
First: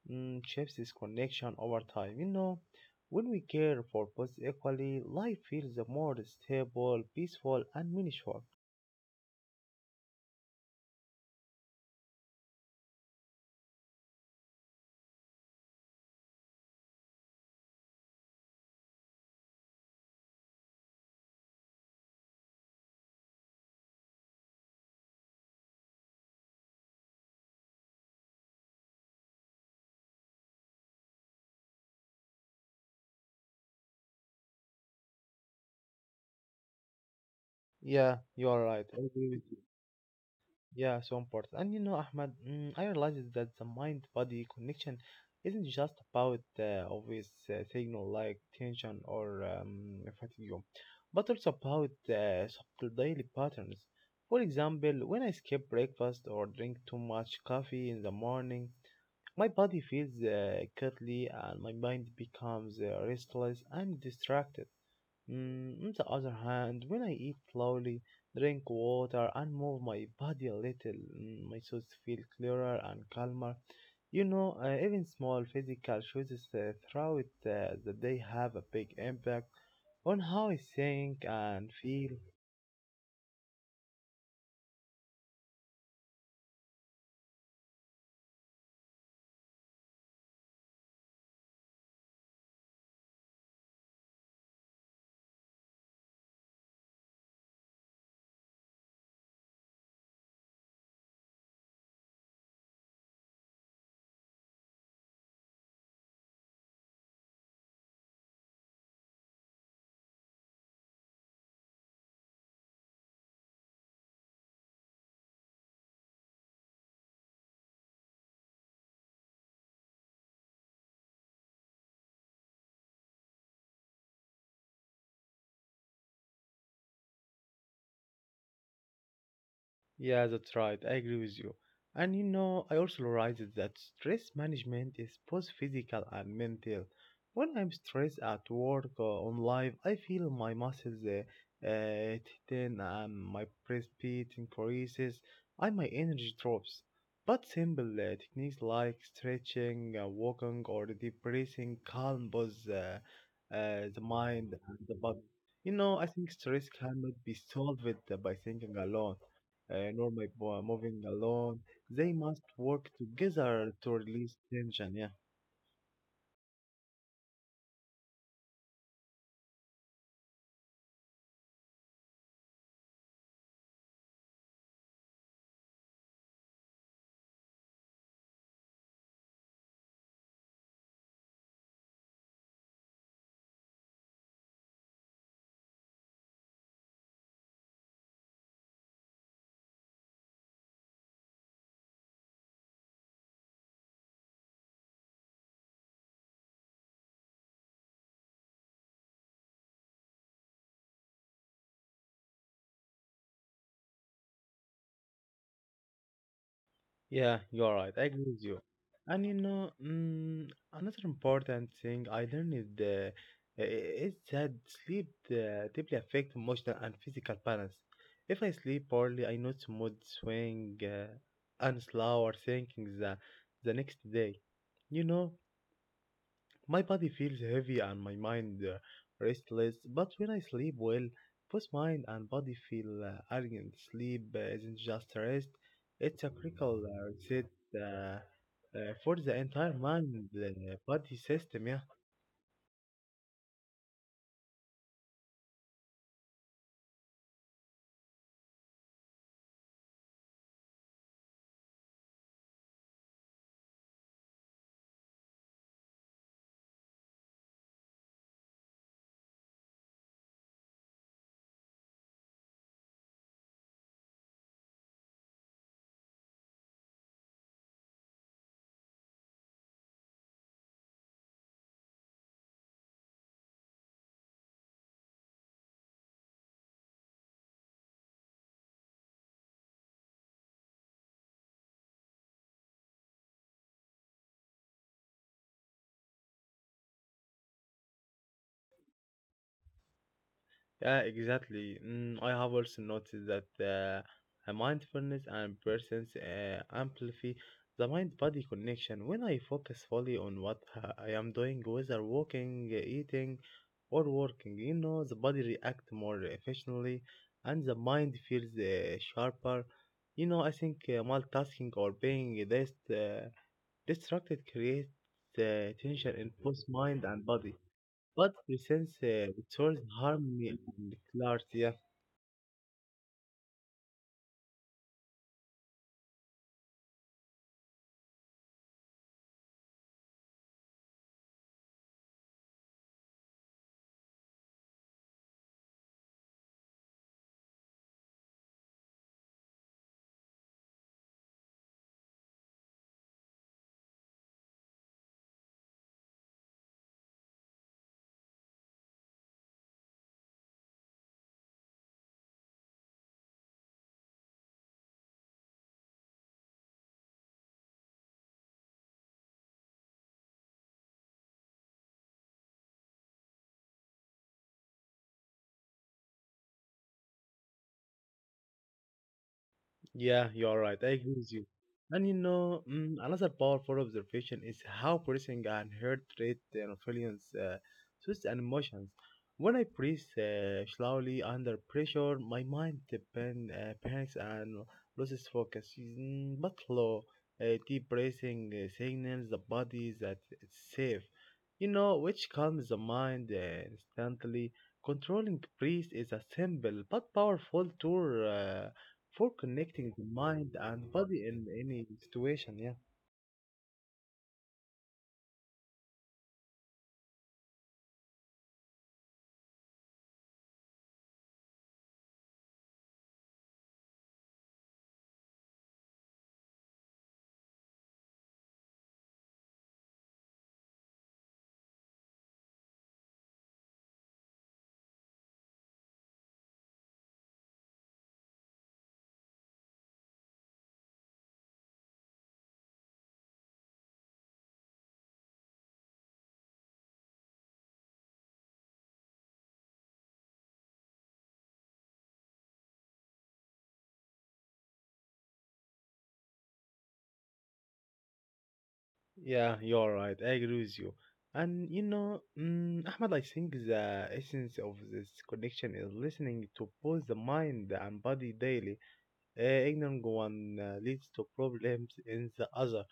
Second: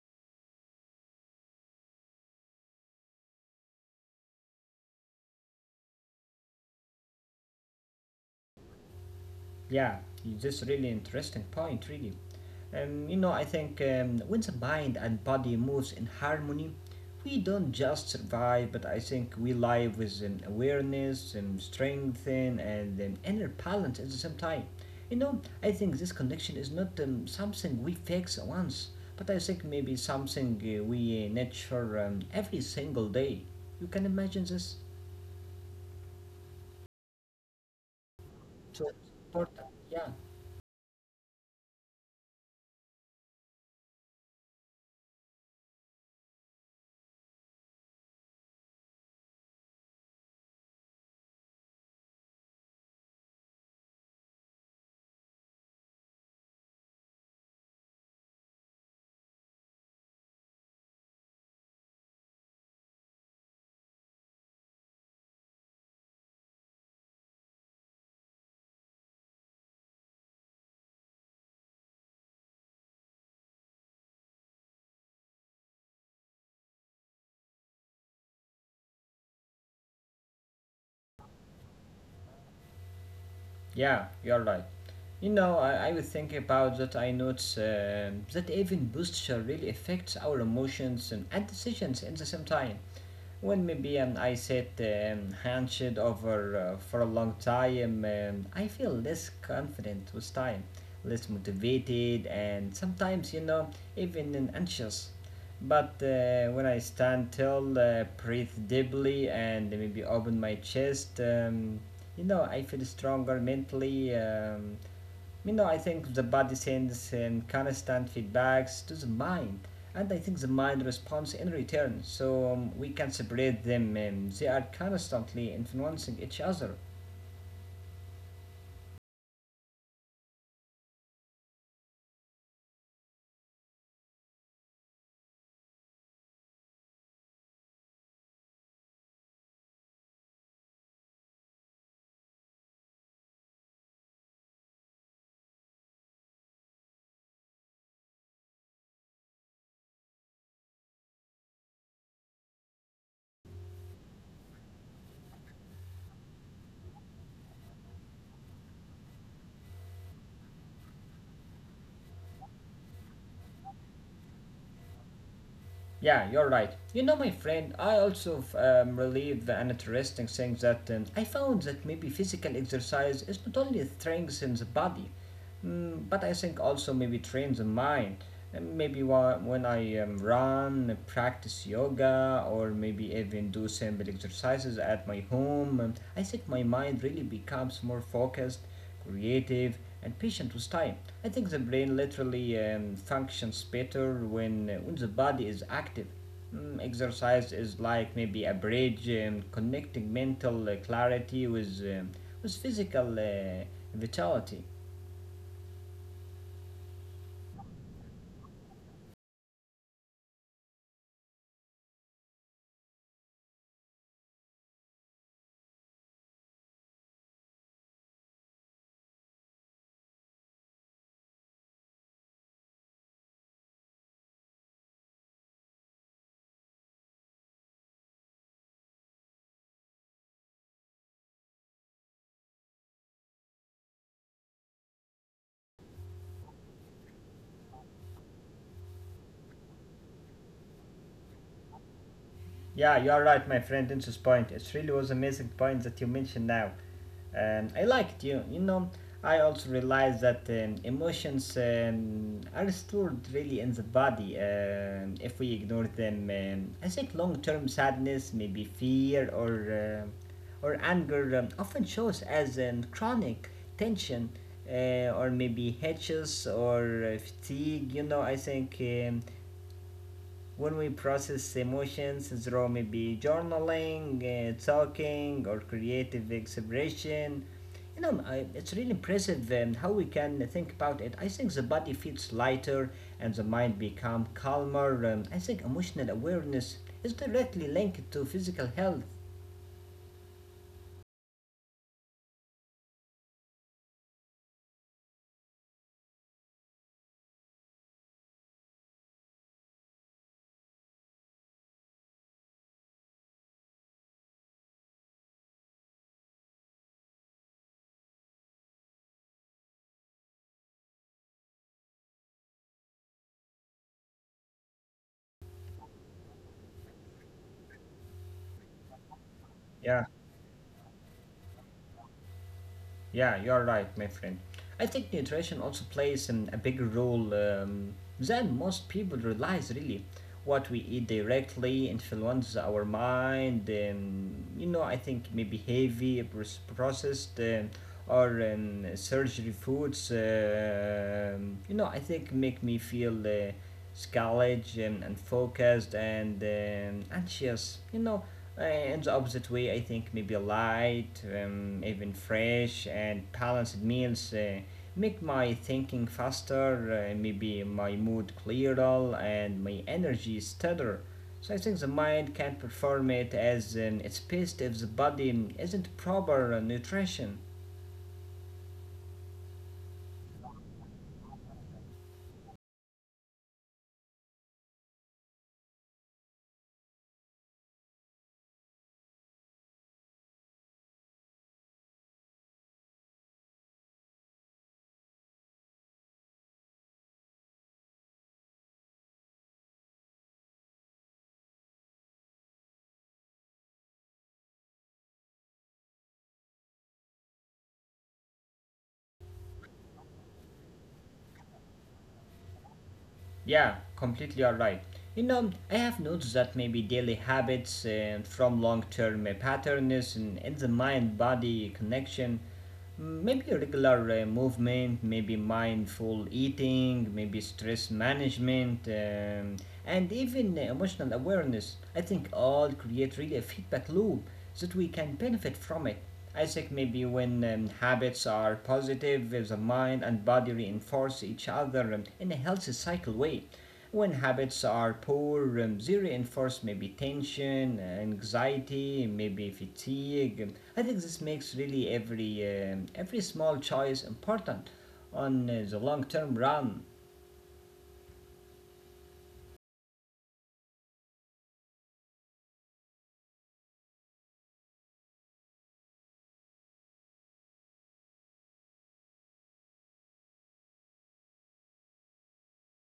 mm, shapes this connection over time. You know, when we care for both equally, life feels more stable, peaceful, and meaningful. Yeah, this really interesting point, really. Um, you know, I think um, when the mind and body moves in harmony, we don't just survive, but I think we live with an awareness and strength and an inner balance at the same time. You know, I think this connection is not um, something we fix once, but I think maybe something uh, we nurture um, every single day. You can imagine this? Yeah, you are So right. I agree with. important, yeah. Yeah, so important. And you know, Ahmad, mm, I realized that the mind-body connection isn't just about uh, obvious uh, signal like tension or um, fatigue, but also about uh, subtle daily patterns. For example, when I skip breakfast or drink too much coffee in the morning, my body feels uh, cuddly and my mind becomes uh, restless and distracted. Mm, on the other hand, when I eat slowly, drink water, and move my body a little, mm, my thoughts feel clearer and calmer. You know, uh, even small physical choices uh, throughout uh, the day have a big impact on how I think and feel. Yeah, you're right. You know, I, I was thinking about that. I noticed um that even posture really affects our emotions and, and decisions at the same time. When maybe um, I sit um, hunched over uh, for a long time, um, I feel less confident with time, less motivated, and sometimes, you know, even um, anxious. But uh, when I stand tall, uh, breathe deeply, and maybe open my chest, um, you know, I feel stronger mentally. Um, you know, I think the body sends um, constant feedbacks to the mind, and I think the mind responds in return. So um, we can separate them. Um, they are constantly influencing each other. Yeah, that's right. I agree with you. And you know, I also realized that stress management is both physical and mental. When I'm stressed at work or on life, I feel my muscles uh, uh, tighten and my breathing increases and my energy drops. But simple uh, techniques like stretching, uh, walking, or deep breathing calm both uh, uh, the mind and the body. You know, I think stress cannot be solved with, uh, by thinking alone uh, normally bo- moving alone. They must work together to release tension. Yeah, Yeah, you're right. You know, my friend, I also um, relieve an interesting thing that um, I found that maybe physical exercise is not only strengthens the body, mm, but I think also maybe trains the mind. And maybe wha- when I um, run, practice yoga, or maybe even do simple exercises at my home, um, I think my mind really becomes more focused creative, and patient with time. I think the brain literally um, functions better when, uh, when the body is active. Mm, exercise is like maybe a bridge um, connecting mental uh, clarity with, um, with physical uh, vitality. yeah, you're right. I agree with you. And you know, mm, another important thing I learned is, the, uh, is that sleep uh, deeply affects emotional and physical balance. If I sleep poorly, I notice mood swing uh, and slower thinking the, the next day. You know, my body feels heavy and my mind uh, restless, but when I sleep well, both mind and body feel uh, aligned. Sleep uh, isn't just rest, it's a critical uh, reset uh, uh, for the entire mind uh, body system. Yeah, Yeah, you are right, my friend. Inch's point. It really was amazing point that you mentioned now. Um, I liked you. You know, I also realized that um, emotions um, are stored really in the body um, if we ignore them. Um, I think long-term sadness, maybe fear or um or anger, um, often shows as um, chronic tension uh, or maybe hitches or uh, fatigue. You know, I think. Um, When we process emotions through maybe journaling, uh, talking, or creative expression. You know, I, it's really impressive um, how we can think about it. I think the body feels lighter and the mind becomes calmer. Um, I think emotional awareness is directly linked to physical health. yeah, exactly. Mm, I have also noticed that uh, a mindfulness and presence uh, amplify the mind body connection. When I focus fully on what uh, I am doing, whether walking, eating, or working, you know, the body reacts more efficiently and the mind feels uh, sharper. You know, I think uh, multitasking or being this uh, distracted creates uh, tension in both mind and body. But presents uh, restores Yeah. harmony and clarity. Yeah. Yeah, you're right, my friend. I think nutrition also plays um, a bigger role um, than most people realize, really. What we eat directly influences our mind, um, you know, I think maybe heavy, pros- processed, um, or um, surgery foods, um you know, I think make me feel. Uh, s- college and, and focused and um, anxious. You know, uh, in the opposite way, I think maybe light, um, even fresh and balanced meals uh, make my thinking faster, uh, maybe my mood clearer and my energy steadier. So I think the mind can perform it as um, its best if the body isn't proper nutrition. Yeah, you're right. I agree with you. And you know, mm, another powerful observation is how breathing and heart rate and feelings, uh, thoughts and emotions. When I breathe uh, slowly under pressure, my mind depend, uh, panics and loses focus. Mm, but low, uh, deep breathing uh, signals the body that it's safe, you know, which calms the mind uh, instantly. Controlling breath is a simple but powerful tool uh, for connecting the mind and body in any situation. Yeah. Yeah, completely all right. You know, I have noticed that maybe daily habits uh, from long term uh, patterns in, in the mind body connection, mm, maybe regular uh, movement, maybe mindful eating, maybe stress management, um, and even uh, emotional awareness. I think all create really a feedback loop so that we can benefit from it. I think maybe when um, habits are positive, uh, the mind and body reinforce each other um, in a healthy cycle way. When habits are poor, um, they reinforce maybe tension, uh, anxiety, maybe fatigue. Um, I think this makes really every um, every small choice important on uh, the long term run. Yeah, you're right. I agree with you. And you know, mm, Ahmad, I think the essence of this connection is listening to both the mind and body daily. Uh, ignoring one uh, leads to problems in the other.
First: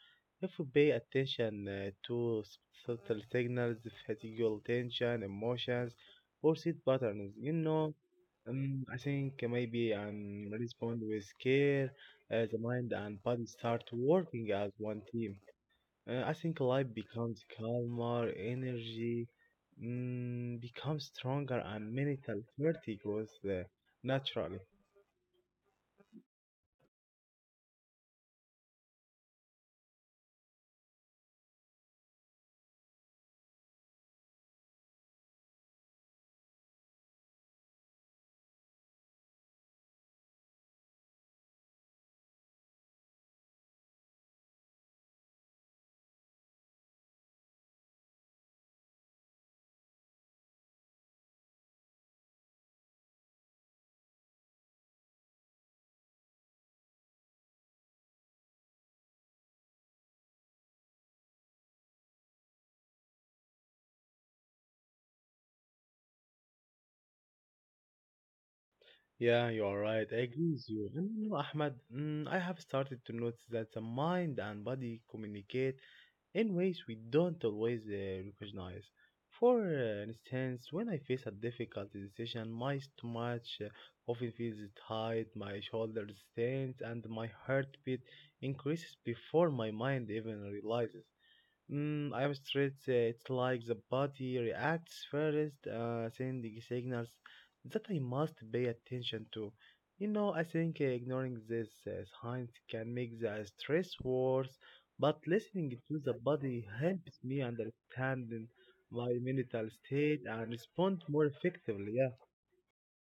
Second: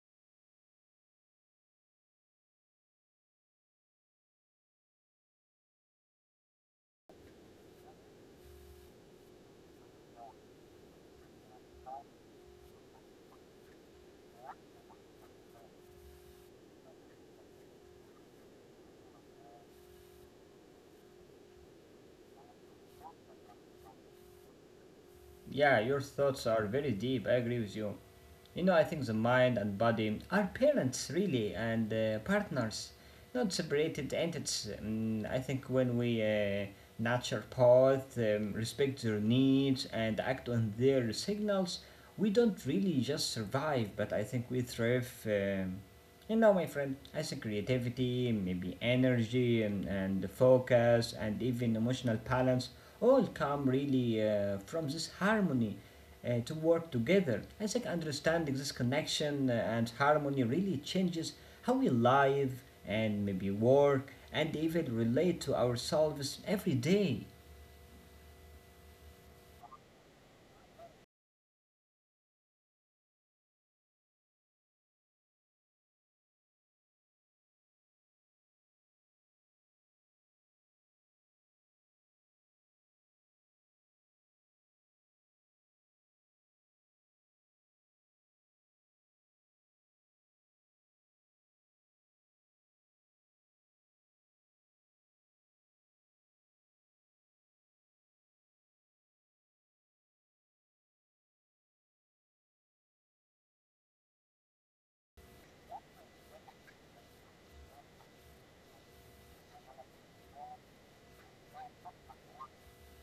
If we pay attention uh, to subtle signals, physical tension, emotions, or sleep patterns, you know, Um, I think maybe I'm respond with care. Uh, the mind and body start working as one team. Uh, I think life becomes calmer, energy mm, becomes stronger, and mental clarity grows uh, naturally. Yeah, your thoughts are very deep. I agree with you. You know, I think the mind and body are parents really and uh, partners, not separated entities. Mm, I think when we uh, nurture both, um, respect their needs, and act on their signals, we don't really just survive, but I think we thrive. Um, you know, my friend, I think creativity, maybe energy, and, and focus, and even emotional balance all come really uh, from this harmony uh, to work together. I think understanding this connection uh, and harmony really changes how we live and maybe work and even relate to ourselves every day. Yeah, you are right. I agree with you. And you know, Ahmed, mm, I have started to notice that the mind and body communicate in ways we don't always uh, recognize. For uh, instance, when I face a difficult decision, my stomach uh, often feels tight, my shoulders tense, and my heartbeat increases before my mind even realizes. Mm, I'm straight. uh, It's like the body reacts first, uh, sending signals that I must pay attention to. You know, I think uh, ignoring these uh, signs can make the stress worse, but listening to the body helps me understand my mental state and respond more effectively. Yeah.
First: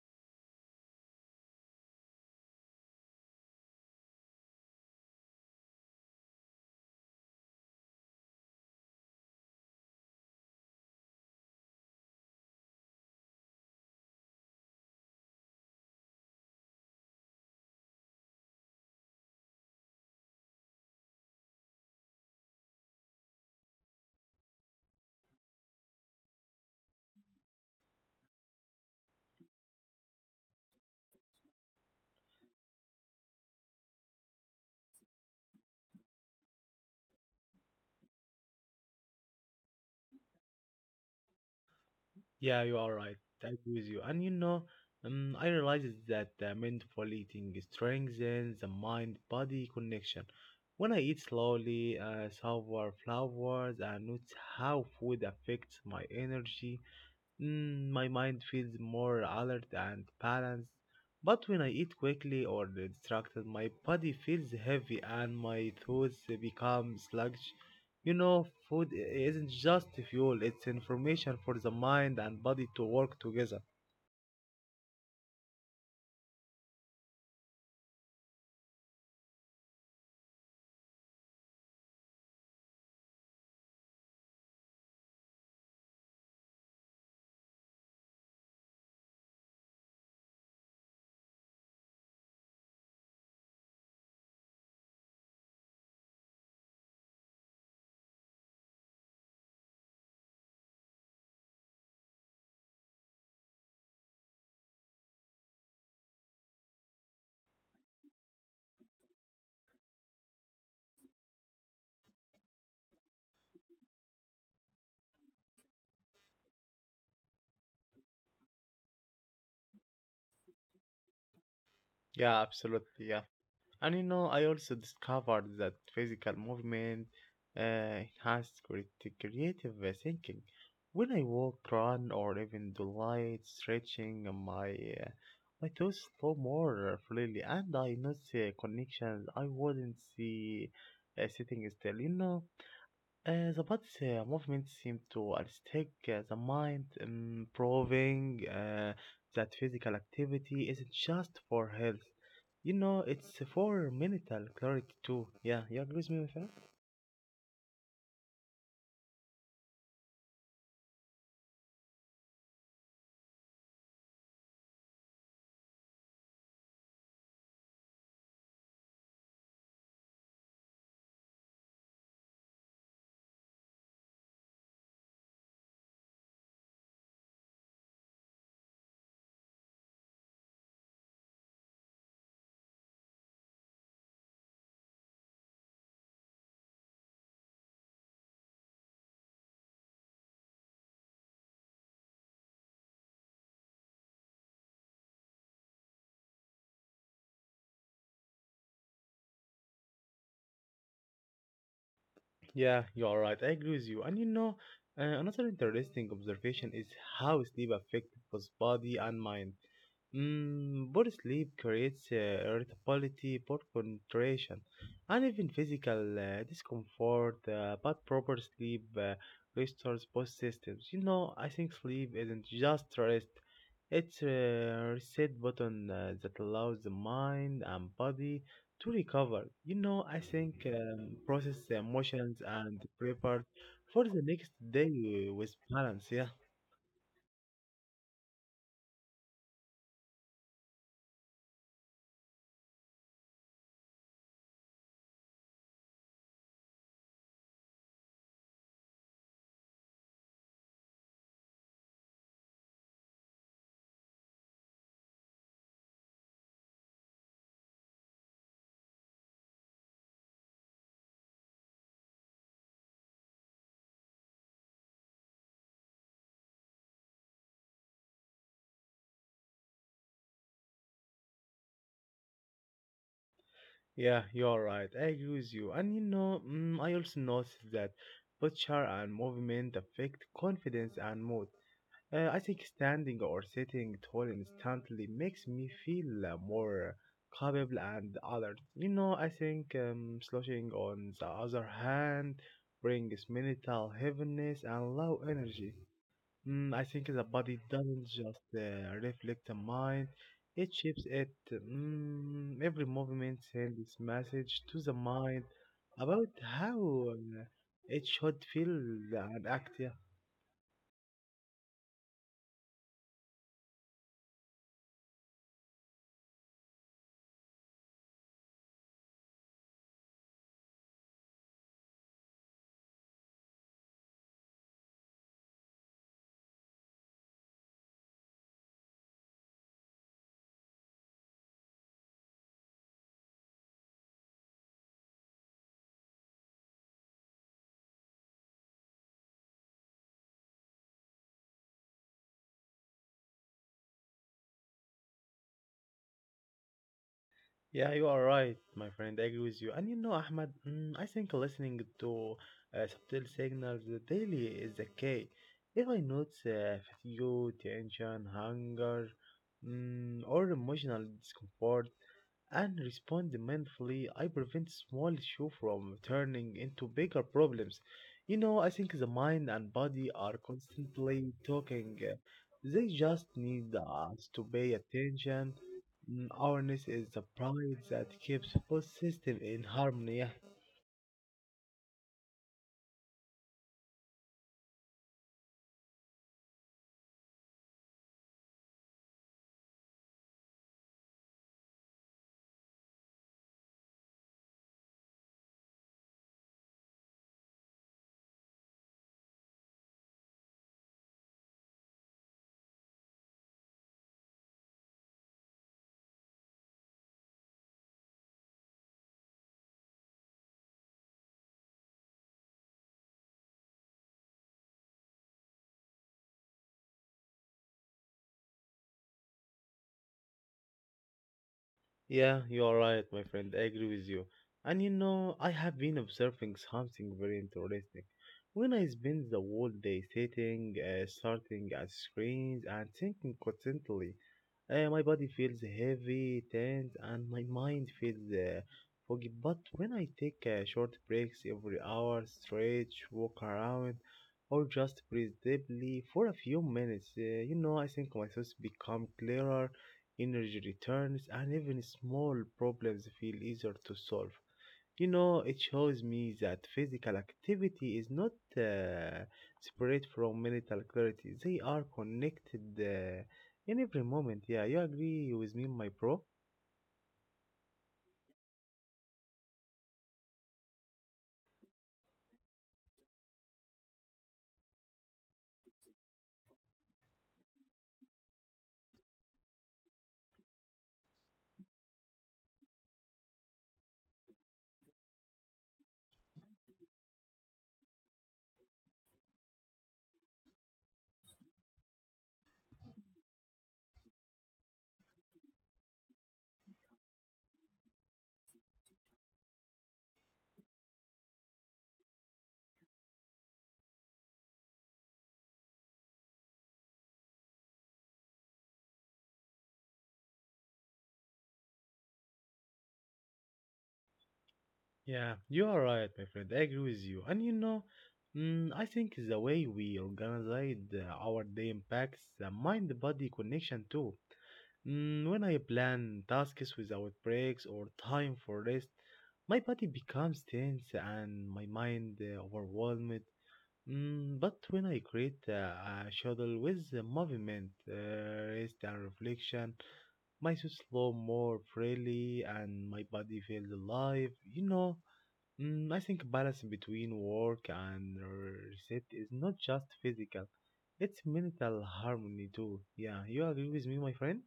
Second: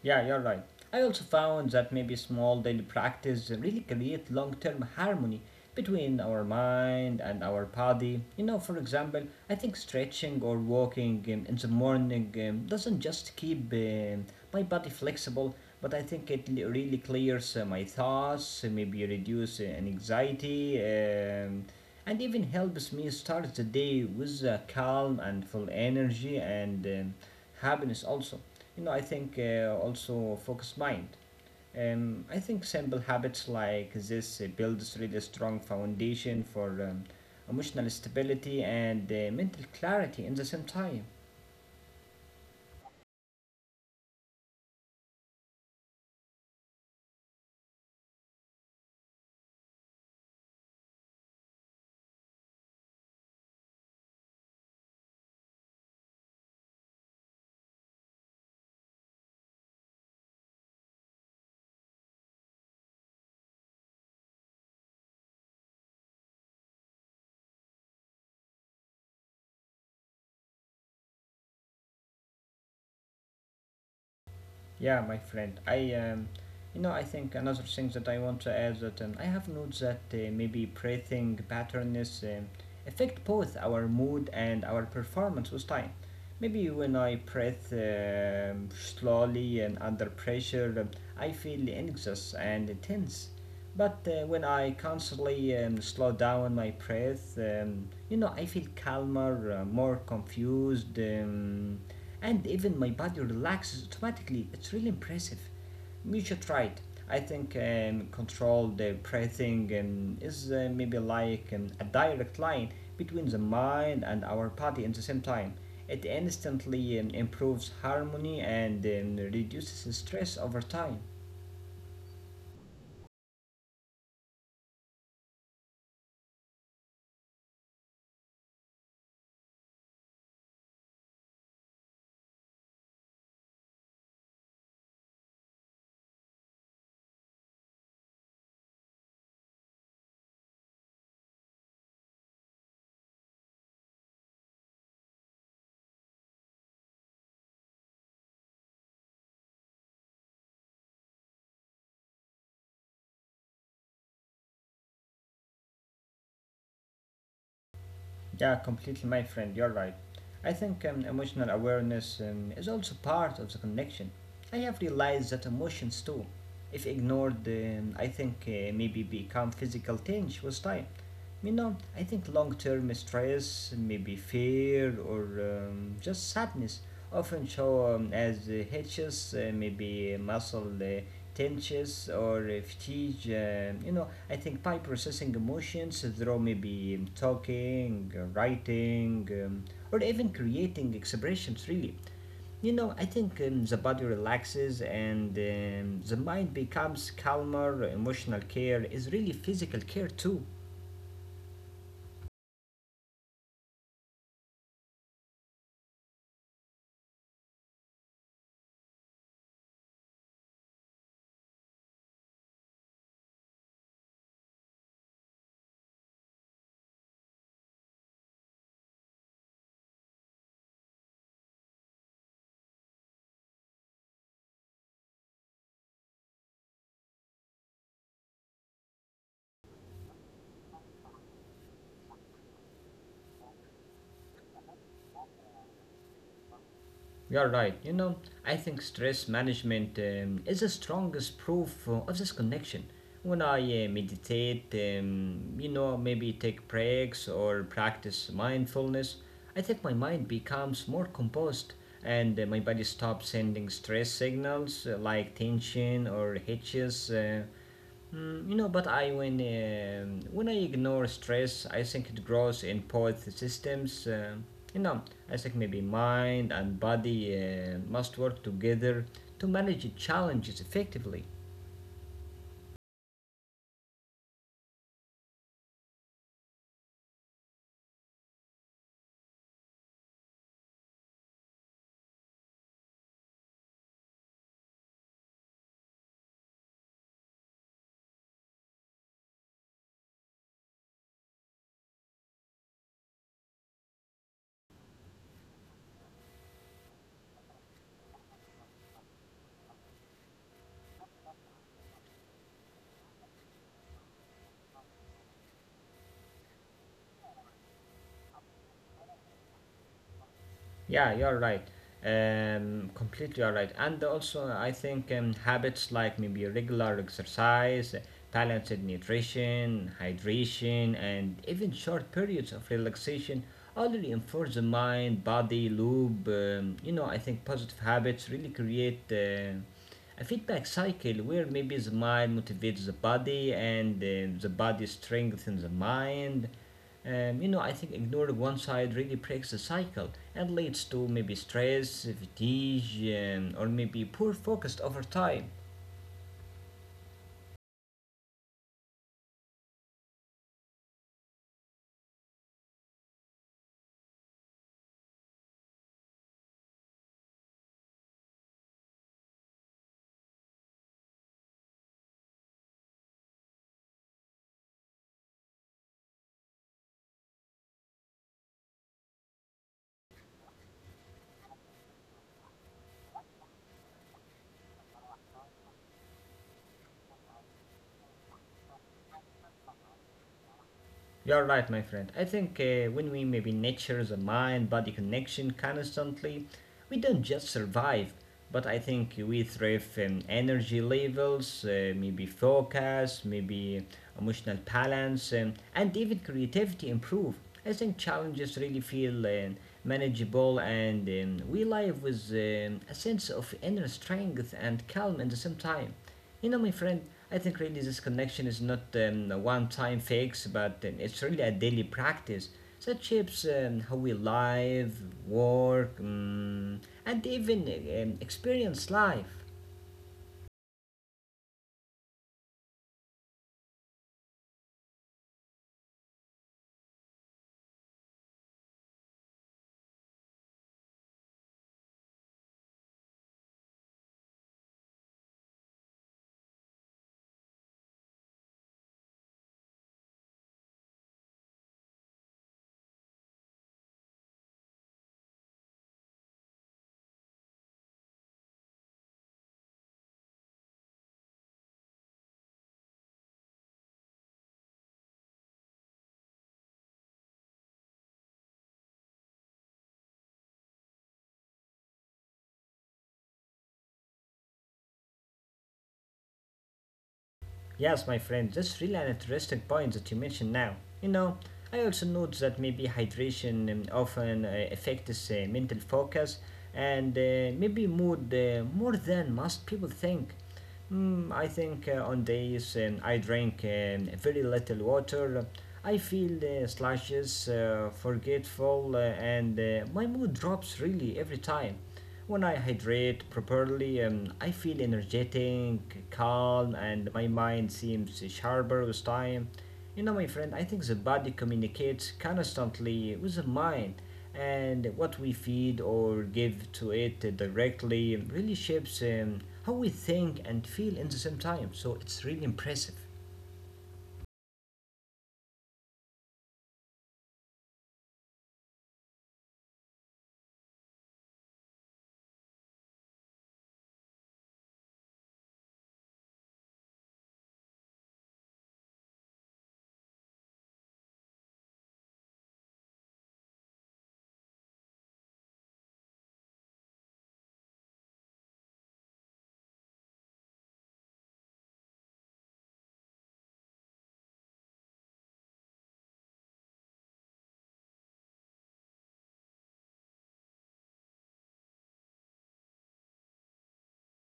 Yeah, you're right. I also found that maybe small daily practice really create long-term harmony between our mind and our body. You know, for example, I think stretching or walking um, in the morning um, doesn't just keep um, my body flexible, but I think it l- really clears uh, my thoughts, uh, maybe reduce uh, an anxiety, um, and even helps me start the day with uh, calm and full energy and um, happiness also. You know, I think uh, also focused mind. Um, I think simple habits like this uh, builds really strong foundation for um, emotional stability and uh, mental clarity in the same time. Yeah, you are right. I agree with you. And you know, um, I realized that uh, mindful eating strengthens the mind-body connection. When I eat slowly, uh, savor flowers, I notice how food affects my energy. Mm, my mind feels more alert and balanced, but when I eat quickly or distracted, my body feels heavy and my thoughts become sluggish. You know, food i- isn't just fuel, it's information for the mind and body to work together. Yeah, my friend. I, um, you know, I think another thing that I want to add that um, I have notes that uh, maybe breathing patterns um, affect both our mood and our performance with time. Maybe when I breathe um, slowly and under pressure, um, I feel anxious and tense. But uh, when I constantly um, slow down my breath, um, you know, I feel calmer, uh, more confused, um, and even my body relaxes automatically. It's really impressive. You should try it. I think um, controlled uh, breathing um, is uh, maybe like um, a direct line between the mind and our body at the same time. It instantly um, improves harmony and um, reduces stress over time. Yeah, absolutely. Yeah. And you know, I also discovered that physical movement uh, enhanced creati- creative uh, thinking. When I walk, run, or even do light stretching, uh, my uh, my thoughts flow more uh, freely, and I notice uh, connections I wouldn't see uh, sitting still. You know, uh, the body's uh, movement seemed to unstick uh, the mind, um, proving uh, that physical activity isn't just for health. You know, it's for mental clarity too. Yeah, you agree with me with that? Yeah, completely, my friend, you're right. I think um, emotional awareness um, is also part of the connection. I have realized that emotions, too, if ignored, um, I think uh, maybe become physical tinge with time. You know, I think long term stress, maybe fear or um, just sadness, often show um, as uh, hitches, uh, maybe muscle uh, tensions or uh, fatigue. Um you know, I think by processing emotions through maybe um, talking, uh, writing, um, or even creating expressions, really. You know, I think um, the body relaxes and um, the mind becomes calmer. Emotional care is really physical care too. Yeah, you are right. I agree with you. And you know, uh, another interesting observation is how sleep affects both body and mind. Mm, poor sleep creates uh, irritability, poor concentration, and even physical uh, discomfort. Uh, but proper sleep uh, restores both systems. You know, I think sleep isn't just rest; it's a reset button uh, that allows the mind and body to recover. You know, I think um, process the emotions and prepare for the next day with balance. Yeah. You're right. You know, I think stress management um, is the strongest proof uh, of this connection. When I uh, meditate, um, you know, maybe take breaks or practice mindfulness, I think my mind becomes more composed and uh, my body stops sending stress signals uh, like tension or hitches. Uh, Mm, you know, but I when um, when I ignore stress, I think it grows in both systems. Uh, you know, I think maybe mind and body uh, must work together to manage challenges effectively. Yeah, you're right. I agree with you. And you know, mm, I also noticed that posture and movement affect confidence and mood. Uh, I think standing or sitting tall instantly makes me feel uh, more capable and alert. You know, I think um, slouching on the other hand brings mental heaviness and low energy. Mm, I think the body doesn't just uh, reflect the mind, it shapes it. Mm, every movement sends this message to the mind about how uh, it should feel and act. Yeah. Yeah, you're right. Um, completely you're right. And also, I think um, habits like maybe regular exercise, balanced nutrition, hydration, and even short periods of relaxation all reinforce the mind body loop. Um, you know, I think positive habits really create uh, a feedback cycle where maybe the mind motivates the body and uh, the body strengthens the mind um, you know, I think ignoring one side really breaks the cycle and leads to maybe stress, fatigue, um, or maybe poor focus over time. Yeah, you are right, my friend. I agree with you. And you know, Ahmed, mm, I think listening to uh, subtle signals daily is the key. If I notice uh, fatigue, tension, hunger, mm, or emotional discomfort, and respond mindfully, I prevent small issues from turning into bigger problems. You know, I think the mind and body are constantly talking. They just need us to pay attention. Mm, awareness is the pride that keeps both systems in harmony. You're right, my friend. I think uh, when we maybe nurture the mind body connection constantly, we don't just survive, but I think we thrive in energy levels, uh, maybe focus, maybe emotional balance, um, and even creativity improve. I think challenges really feel um, manageable, and um, we live with um, a sense of inner strength and calm at the same time. You know, my friend, I think really this connection is not um, a one time fix, but um, it's really a daily practice that shapes um, how we live, work, um, and even um, experience life. Yeah, you are right, my friend. I agree with you. And you know, I have been observing something very interesting. When I spend the whole day sitting, uh, starting at screens, and thinking constantly, uh, my body feels heavy, tense, and my mind feels uh, foggy. But when I take uh, short breaks every hour, stretch, walk around, or just breathe deeply for a few minutes, uh, you know, I think my thoughts become clearer, energy returns, and even small problems feel easier to solve. You know, it shows me that physical activity is not uh, separate from mental clarity. They are connected uh, in every moment. Yeah, you agree with me, my bro? Yes, my friend, that's really an interesting point that you mentioned now. You know, I also note that maybe hydration um, often uh, affects uh, mental focus and uh, maybe mood uh, more than most people think. Mm, I think uh, on days um, I drink um, very little water, I feel uh, sluggish, uh, forgetful, uh, and uh, my mood drops really every time. When I hydrate properly, um, I feel energetic, calm, and my mind seems sharper with time. You know, my friend, I think the body communicates constantly with the mind, and what we feed or give to it directly really shapes um, how we think and feel in the same time. So it's really impressive. Yeah, you are right, my friend. I agree with you. And you know, mm, I think the way we organize uh, our day impacts the mind body connection too. Mm, when I plan tasks without breaks or time for rest, my body becomes tense and my mind uh, overwhelmed. Mm, but when I create uh, a schedule with the movement, uh, rest, and reflection, my thoughts flow more freely and my body feels alive. You know, mm, I think balance between work and reset is not just physical, it's mental harmony too. Yeah, you agree with me, my friend?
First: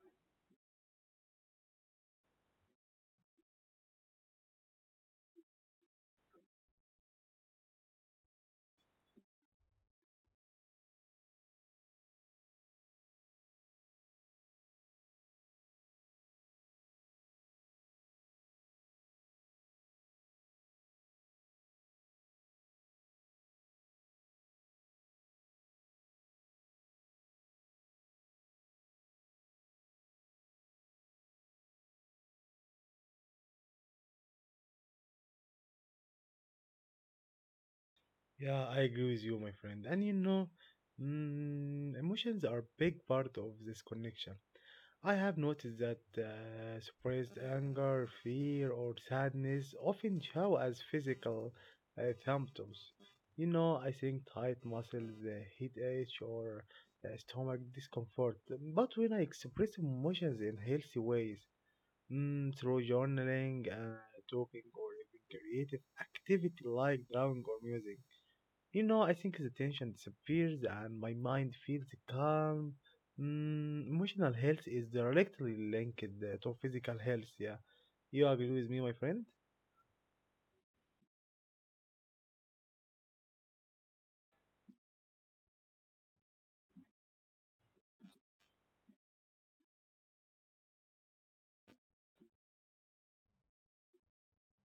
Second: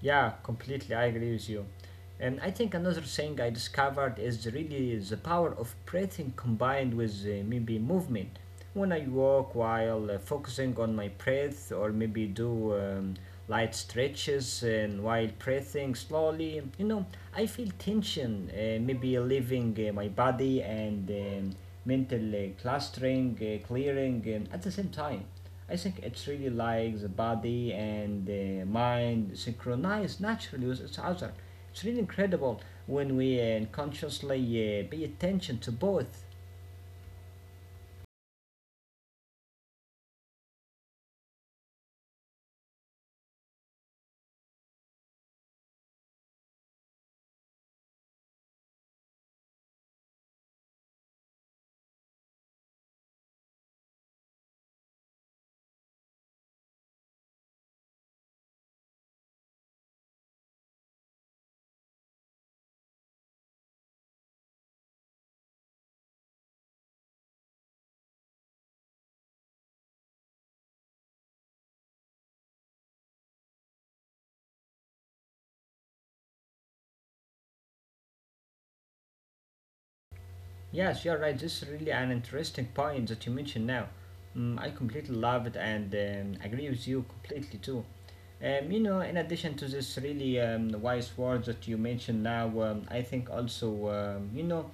Yeah, completely. I agree with you. And I think another thing I discovered is really the power of breathing combined with uh, maybe movement. When I walk while uh, focusing on my breath, or maybe do um, light stretches, and while breathing slowly, you know, I feel tension, uh, maybe leaving uh, my body and um, mental uh, clustering, uh, clearing um, at the same time. I think it's really like the body and the mind synchronize naturally with each other. It's really incredible when we uh, consciously uh, pay attention to both. Yeah, I agree with you, my friend. And you know, mm, emotions are a big part of this connection. I have noticed that uh, suppressed anger, fear, or sadness often show as physical uh, symptoms. You know, I think tight muscles, uh, headache, or uh, stomach discomfort. But when I express emotions in healthy ways, mm, through journaling, uh, talking, or even creative activity like drawing or music, you know, I think the tension disappears and my mind feels calm. Mm, emotional health is directly linked uh, to physical health. Yeah, you agree with me, my friend? Yes, you're right. This is really an interesting point that you mentioned now. Mm, I completely love it and um, agree with you completely too. Um, you know, in addition to this really um, wise words that you mentioned now, um, I think also, um, you know,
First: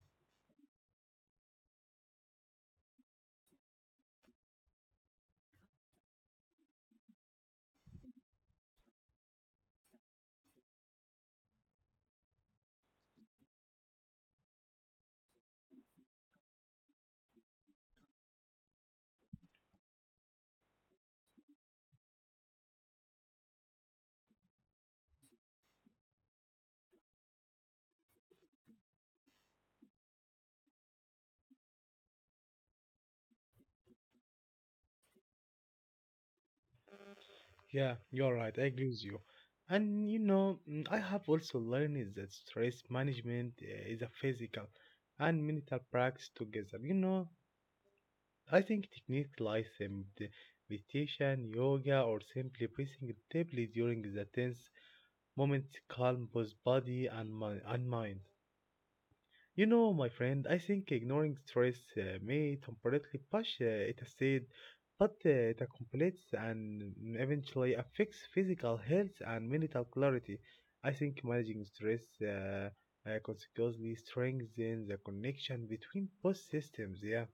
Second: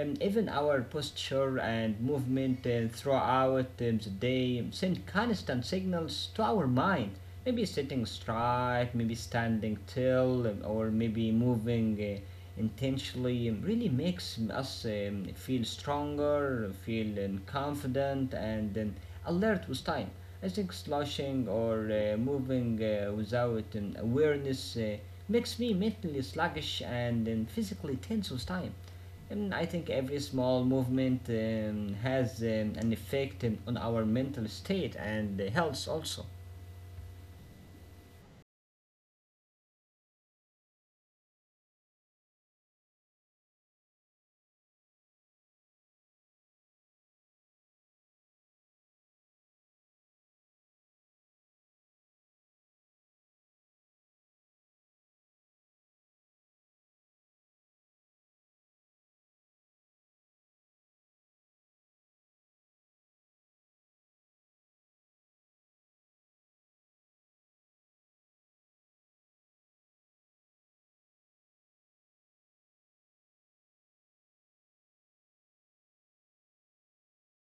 um, even our posture and movement uh, throughout um, the day send constant signals to our mind. Maybe sitting straight, maybe standing still, um, or maybe moving uh, intentionally um, really makes us um, feel stronger, feel um, confident, and um, alert with time. I think slouching or uh, moving uh, without an awareness uh, makes me mentally sluggish and then physically tense with time. And I think every small movement um, has um, an effect um, on our mental state and uh, health also. Yeah, you're right. I agree with you. And you know, mm, I have also learned that stress management uh, is a physical and mental practice together. You know, I think techniques like um, the meditation, yoga, or simply breathing deeply during the tense moments calm both body and, mi- and mind. You know, my friend, I think ignoring stress uh, may temporarily push uh, it aside, but uh, it accumulates and eventually affects physical health and mental clarity. I think managing stress uh, uh, consequently strengthens the connection between both systems. Yeah.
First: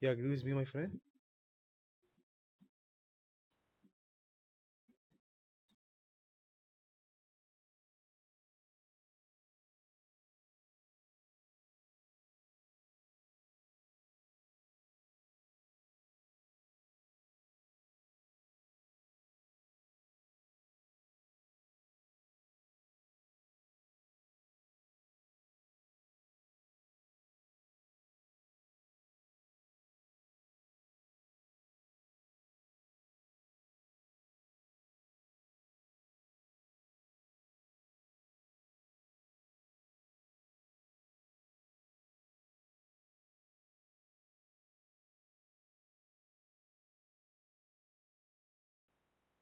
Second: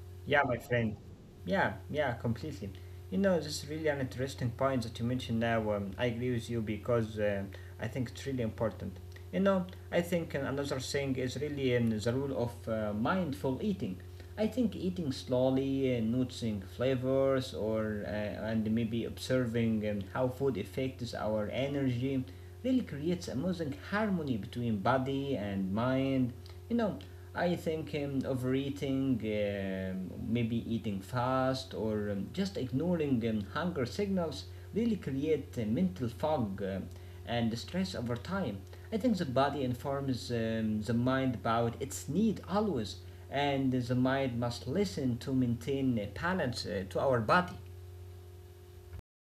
You agree Yeah, with me, my my friend. friend? Yeah, yeah, completely. You know, this is really an interesting point that you mentioned now. Um, I agree with you because uh, I think it's really important. You know, I think uh, another thing is really um, the rule of uh, mindful eating. I think eating slowly, uh, noticing flavors, or uh, and maybe observing um, how food affects our energy really creates amazing harmony between body and mind. You know, I think um, overeating, um maybe eating fast, or um, just ignoring um, hunger signals really create uh, mental fog um, and stress over time. I think the body informs um, the mind about its need always, and the mind must listen to maintain uh, balance uh, to our body.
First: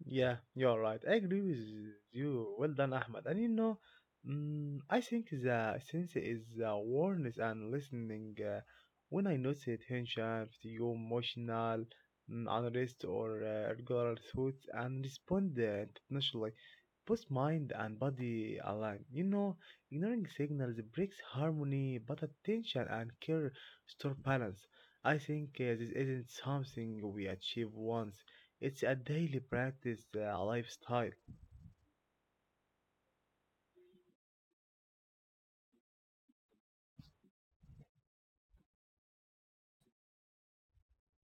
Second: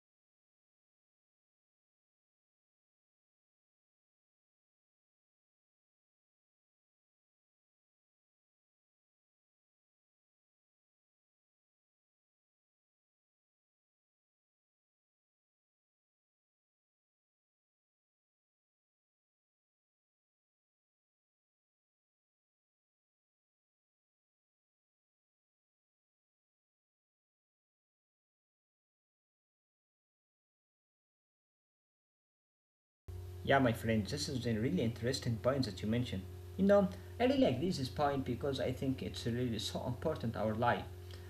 Yeah, you're right. I agree with you. Well done, Ahmed. And you know, mm, I think the sense is awareness and listening. Uh, when I notice tension, feel emotional, mm, unrest, or uh, regular thoughts, and respond uh, internationally, both mind and body align. You know, ignoring signals breaks harmony, but attention and care store balance. I think uh, this isn't something we achieve once. It's a daily practice, uh, a lifestyle. Yeah, my friend, this is a really interesting point that you mentioned. You know, I really like this point because I think it's really so important our life.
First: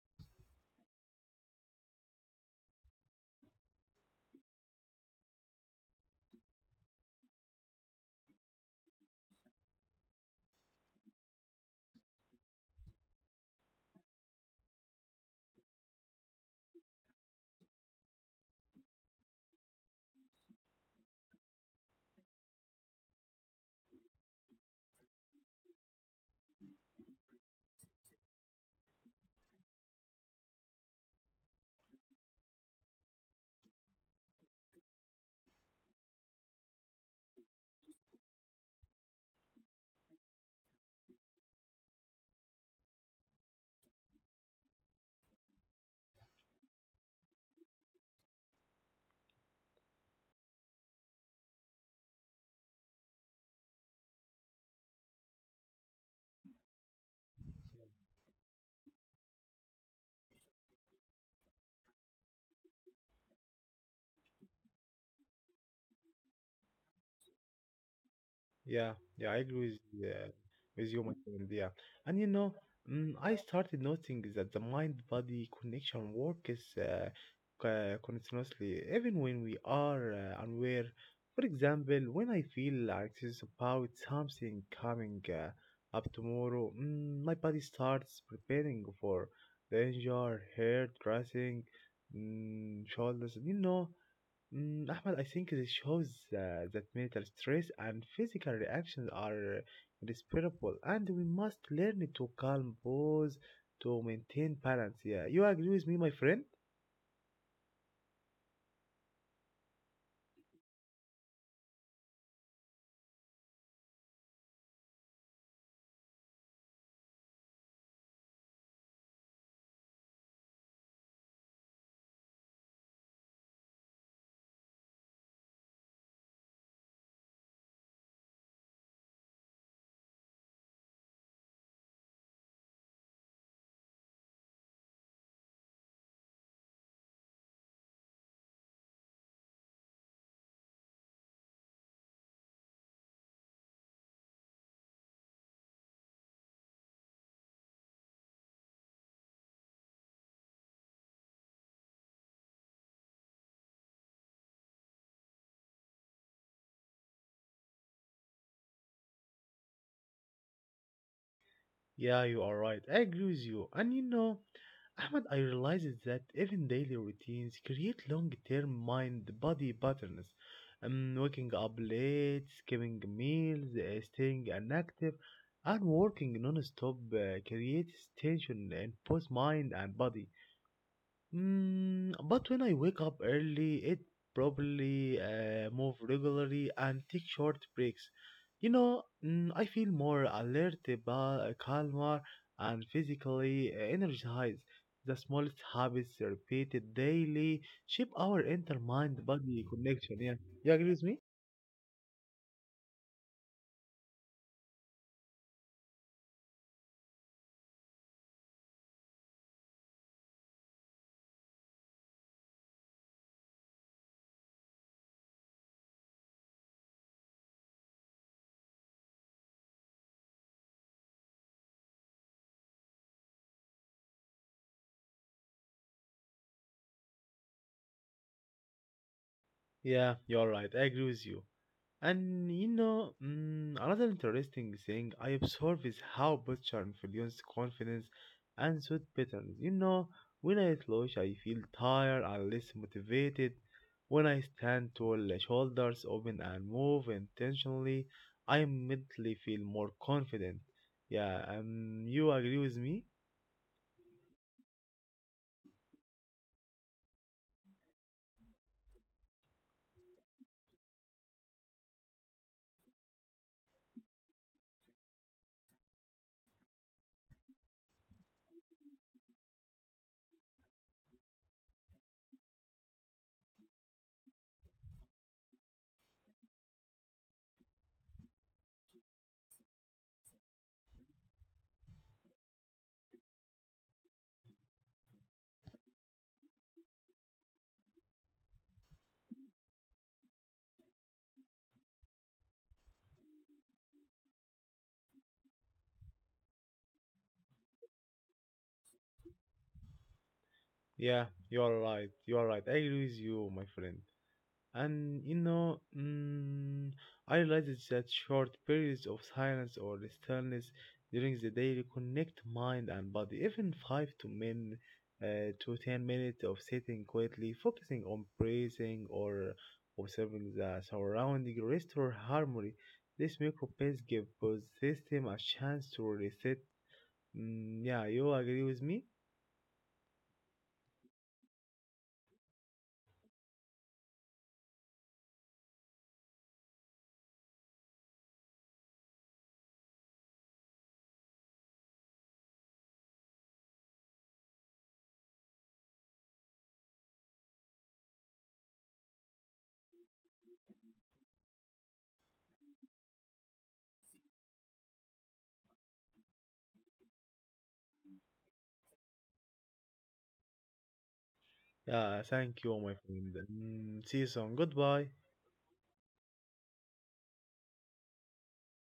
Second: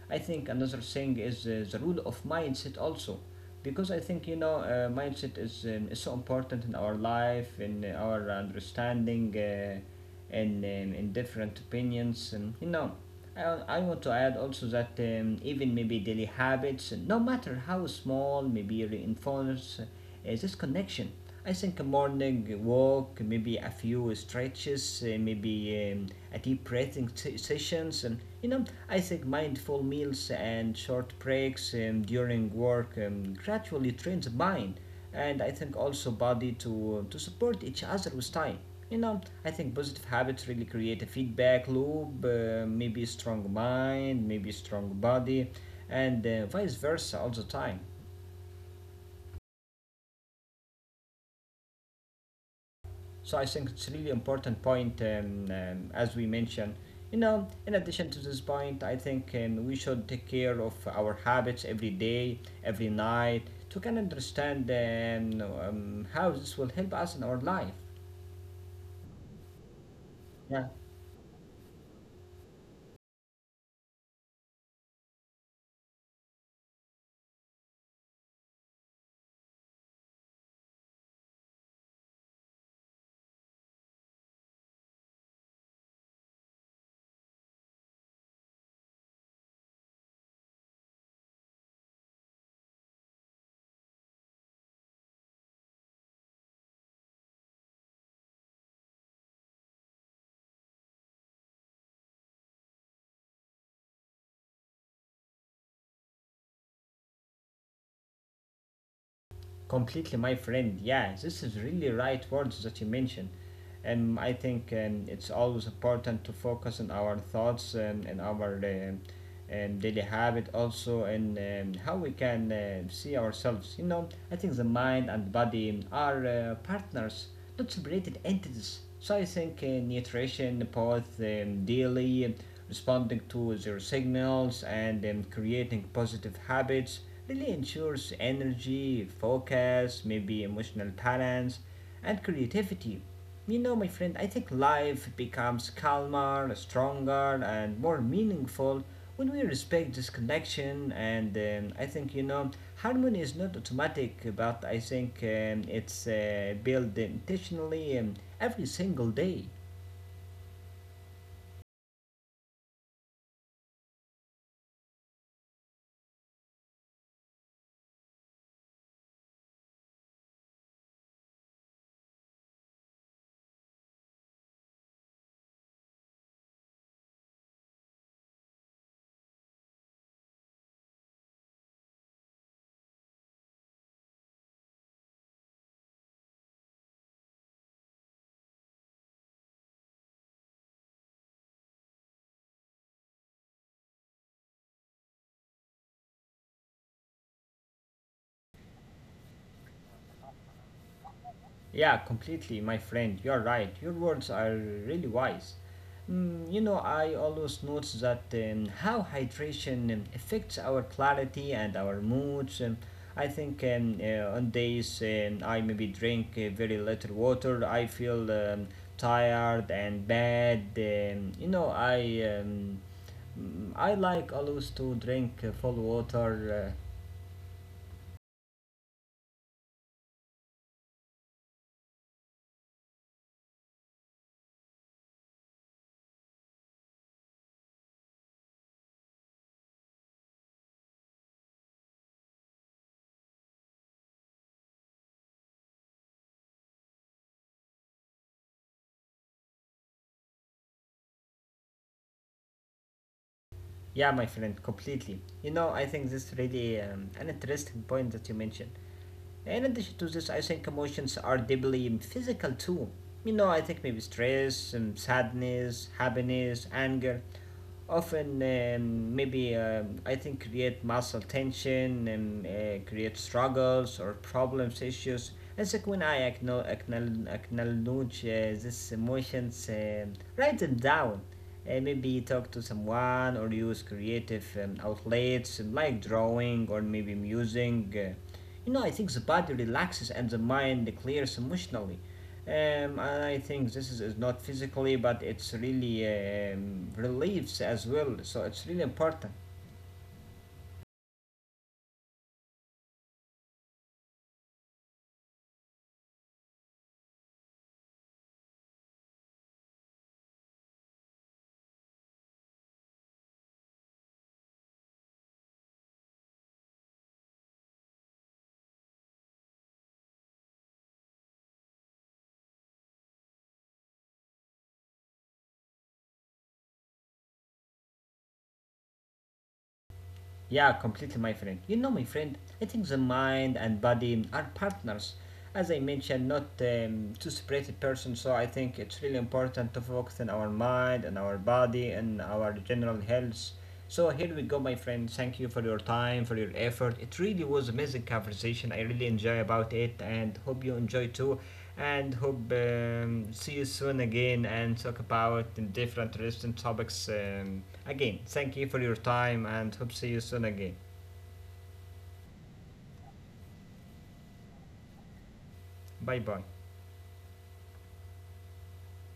I think another thing is uh, the rule of mindset also, because I think you know uh, mindset is um, is so important in our life, in our understanding, uh, and um, in different opinions, and you know. I, I want to add also that um, even maybe daily habits, no matter how small, maybe reinforce uh, this connection. I think a morning walk, maybe a few stretches, uh, maybe um, a deep breathing se- sessions, and you know, I think mindful meals and short breaks um, during work um, gradually trains the mind, and I think also body to to support each other with time. You know, I think positive habits really create a feedback loop, uh, maybe a strong mind, maybe a strong body, and uh, vice versa all the time. So I think it's really important point um, um, as we mentioned. You know, in addition to this point, I think um, we should take care of our habits every day, every night, to can understand um, um, how this will help us in our life. Yeah, yeah, I agree with, uh, Yeah. with you, my friend. Yeah, and you know, mm, I started noting that the mind-body connection works uh, co- continuously, even when we are uh, unaware. For example, when I feel anxious about something coming uh, up tomorrow, mm, my body starts preparing for danger, hair dressing, mm, shoulders. You know, Mm, Ahmed, I think this shows uh, that mental stress and physical reactions are inseparable, and we must learn to calm pause to maintain balance. Yeah, you agree with me, my friend? Completely, my friend. Yeah, this is really right words that you mentioned. And I think um, it's always important to focus on our thoughts and, and our um, um, daily habit also and um, how we can uh, see ourselves. You know, I think the mind and body are uh, partners, not separated entities. So I think uh, nutrition, both um, daily, responding to their signals, and um, creating positive habits really ensures energy, focus, maybe emotional balance, and creativity. You know, my friend, I think life becomes calmer, stronger, and more meaningful when we respect this connection, and um, I think you know, harmony is not automatic, but I think um, it's uh, built intentionally um, every single day. Yeah, you are right. I agree with you. And you know, Ahmad, I realized that even daily routines create long-term mind-body patterns. Um, waking up late, skipping meals, uh, staying inactive, and working non-stop uh, creates tension in both mind and body. Mm, but when I wake up early, it probably uh, move regularly and take short breaks. You know, mm, I feel more alert, ba- calmer, and physically eh, energized. The smallest habits repeated daily shape our inner mind-body connection. Yeah, you agree with me? Yeah, completely, my friend. You're right. Your words are really wise. Mm, you know, I always notice that um, how hydration um, affects our clarity and our moods. Um, I think um, uh, on days um, I maybe drink uh, very little water, I feel um, tired and bad. Um, you know, I. Um, Mm, I like always to drink uh, full water. uh, Yeah, you're right. I agree with you. And you know, mm, another interesting thing I observe is how butcher influence confidence and suit patterns. You know, when I slouch, I feel tired and less motivated. When I stand tall, the shoulders open and move intentionally, I immediately feel more confident. Yeah, um, you agree with me? Yeah, my friend, completely. You know, I think this is really um, an interesting point that you mentioned. In addition to this, I think emotions are deeply physical too. You know, I think maybe stress, um, sadness, happiness, anger, often um, maybe um, I think create muscle tension and uh, create struggles or problems, issues. And so when I acknowledge, acknowledge uh, these emotions, um write them down uh, maybe talk to someone or use creative um, outlets um, like drawing or maybe musing. Uh, you know, I think the body relaxes and the mind clears emotionally. Um, I think this is, is not physically, but it's really um, relieves as well. So it's really important. Yeah, you are right. You are right. I agree with you, my friend. And you know, mm, I realized that short periods of silence or stillness during the day reconnect mind and body. Even five to min uh, to ten minutes of sitting quietly, focusing on breathing or observing the surrounding restore harmony. This micro pace give both system a chance to reset. Mm, yeah, you agree with me? Yeah, completely, my friend. You know, my friend, I think the mind and body are partners. As I mentioned, not um, two separated persons, so I think it's really important to focus on our mind and our body and our general health. So here we go, my friend. Thank you for your time, for your effort. It really was amazing conversation. I really enjoy about it and hope you enjoy too and hope um, see you soon again and talk about different interesting topics um, again. Thank you for your time and hope see you soon again. Yeah, thank you, my friend. Mm, see you soon. Goodbye. Bye bye.